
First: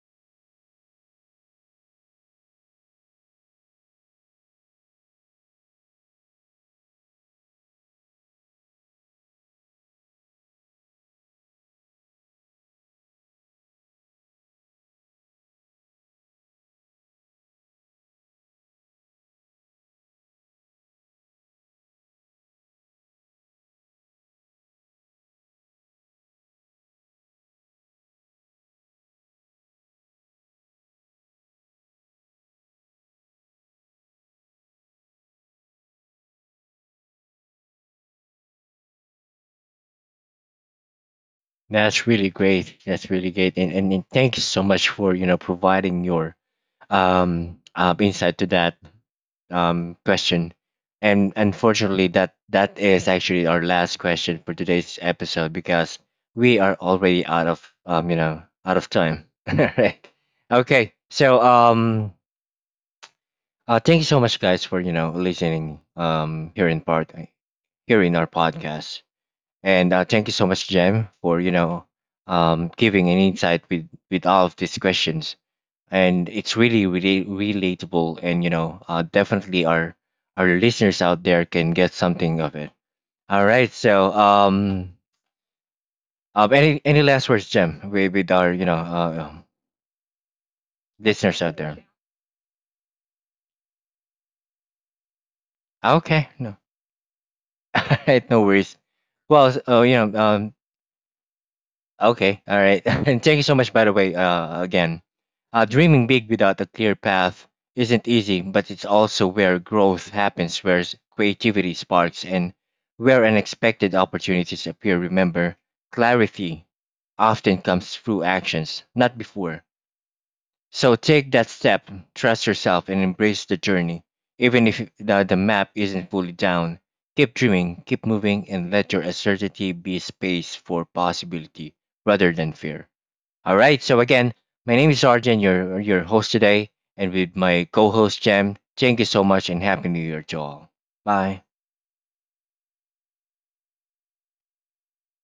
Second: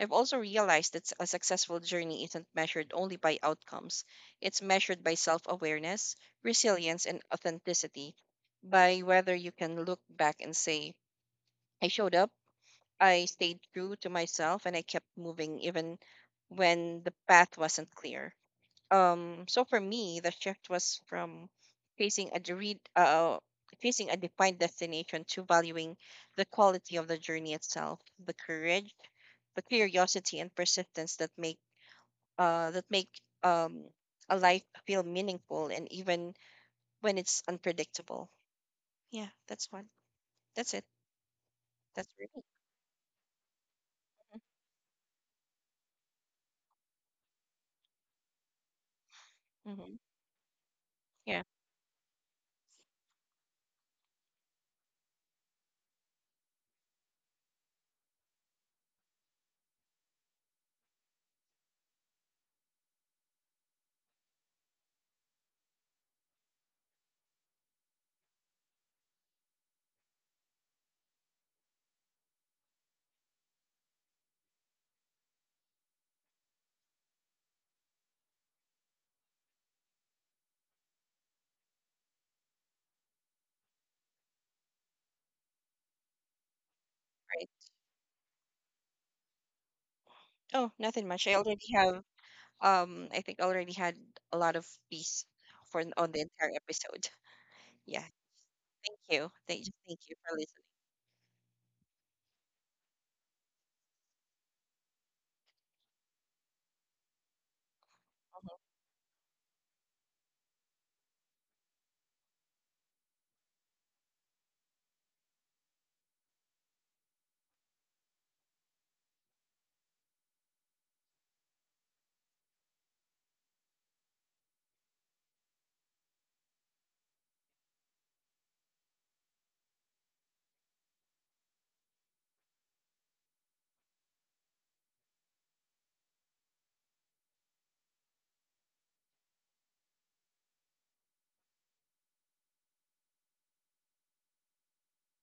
S2: I've also realized that a successful journey isn't measured only by outcomes. It's measured by self-awareness, resilience, and authenticity, by whether you can look back and say, I showed up, I stayed true to myself, and I kept moving even when the path wasn't clear. So for me, the shift was from facing a read uh facing a defined destination to valuing the quality of the journey itself, the courage, the curiosity, and persistence that make um a life feel meaningful, and even when it's unpredictable. Yeah, that's it.
S1: That's
S2: That's
S1: really
S2: really
S1: great. That's really great. And thank you so much for providing your insight to that
S2: mm-hmm.
S1: question. And
S2: Yeah.
S1: unfortunately, that that is actually our last question for today's episode because we are already out of out of time. Right. Okay. So thank you so much, guys, for listening here in part here in our podcast, and thank you so much, Jem, for giving an insight with all of these questions, and it's really really relatable, and definitely our listeners out there can get something of it. All right, so any last
S2: Right.
S1: words, Jim, with our
S2: Oh, nothing much.
S1: listeners out there.
S2: I think I already had a lot of peace for on the
S1: Okay,
S2: entire
S1: no.
S2: episode.
S1: All
S2: Yeah.
S1: right, no worries.
S2: Thank you.
S1: Well
S2: Thank you. Thank you for listening.
S1: okay, all right. And thank you so much, by the way, again. Dreaming big without a clear path isn't easy,
S2: Mhm.
S1: but it's also where growth happens, where creativity sparks, and where unexpected opportunities appear. Remember, clarity often comes through actions, not before. So take that step, trust yourself, and embrace the journey. Even if the map isn't fully down, keep dreaming, keep moving, and let your uncertainty be space for possibility rather than fear. All right, so again, my name is Arjun, your host today, and with my co host, Jem. Thank you so much, and Happy New Year to all. Bye.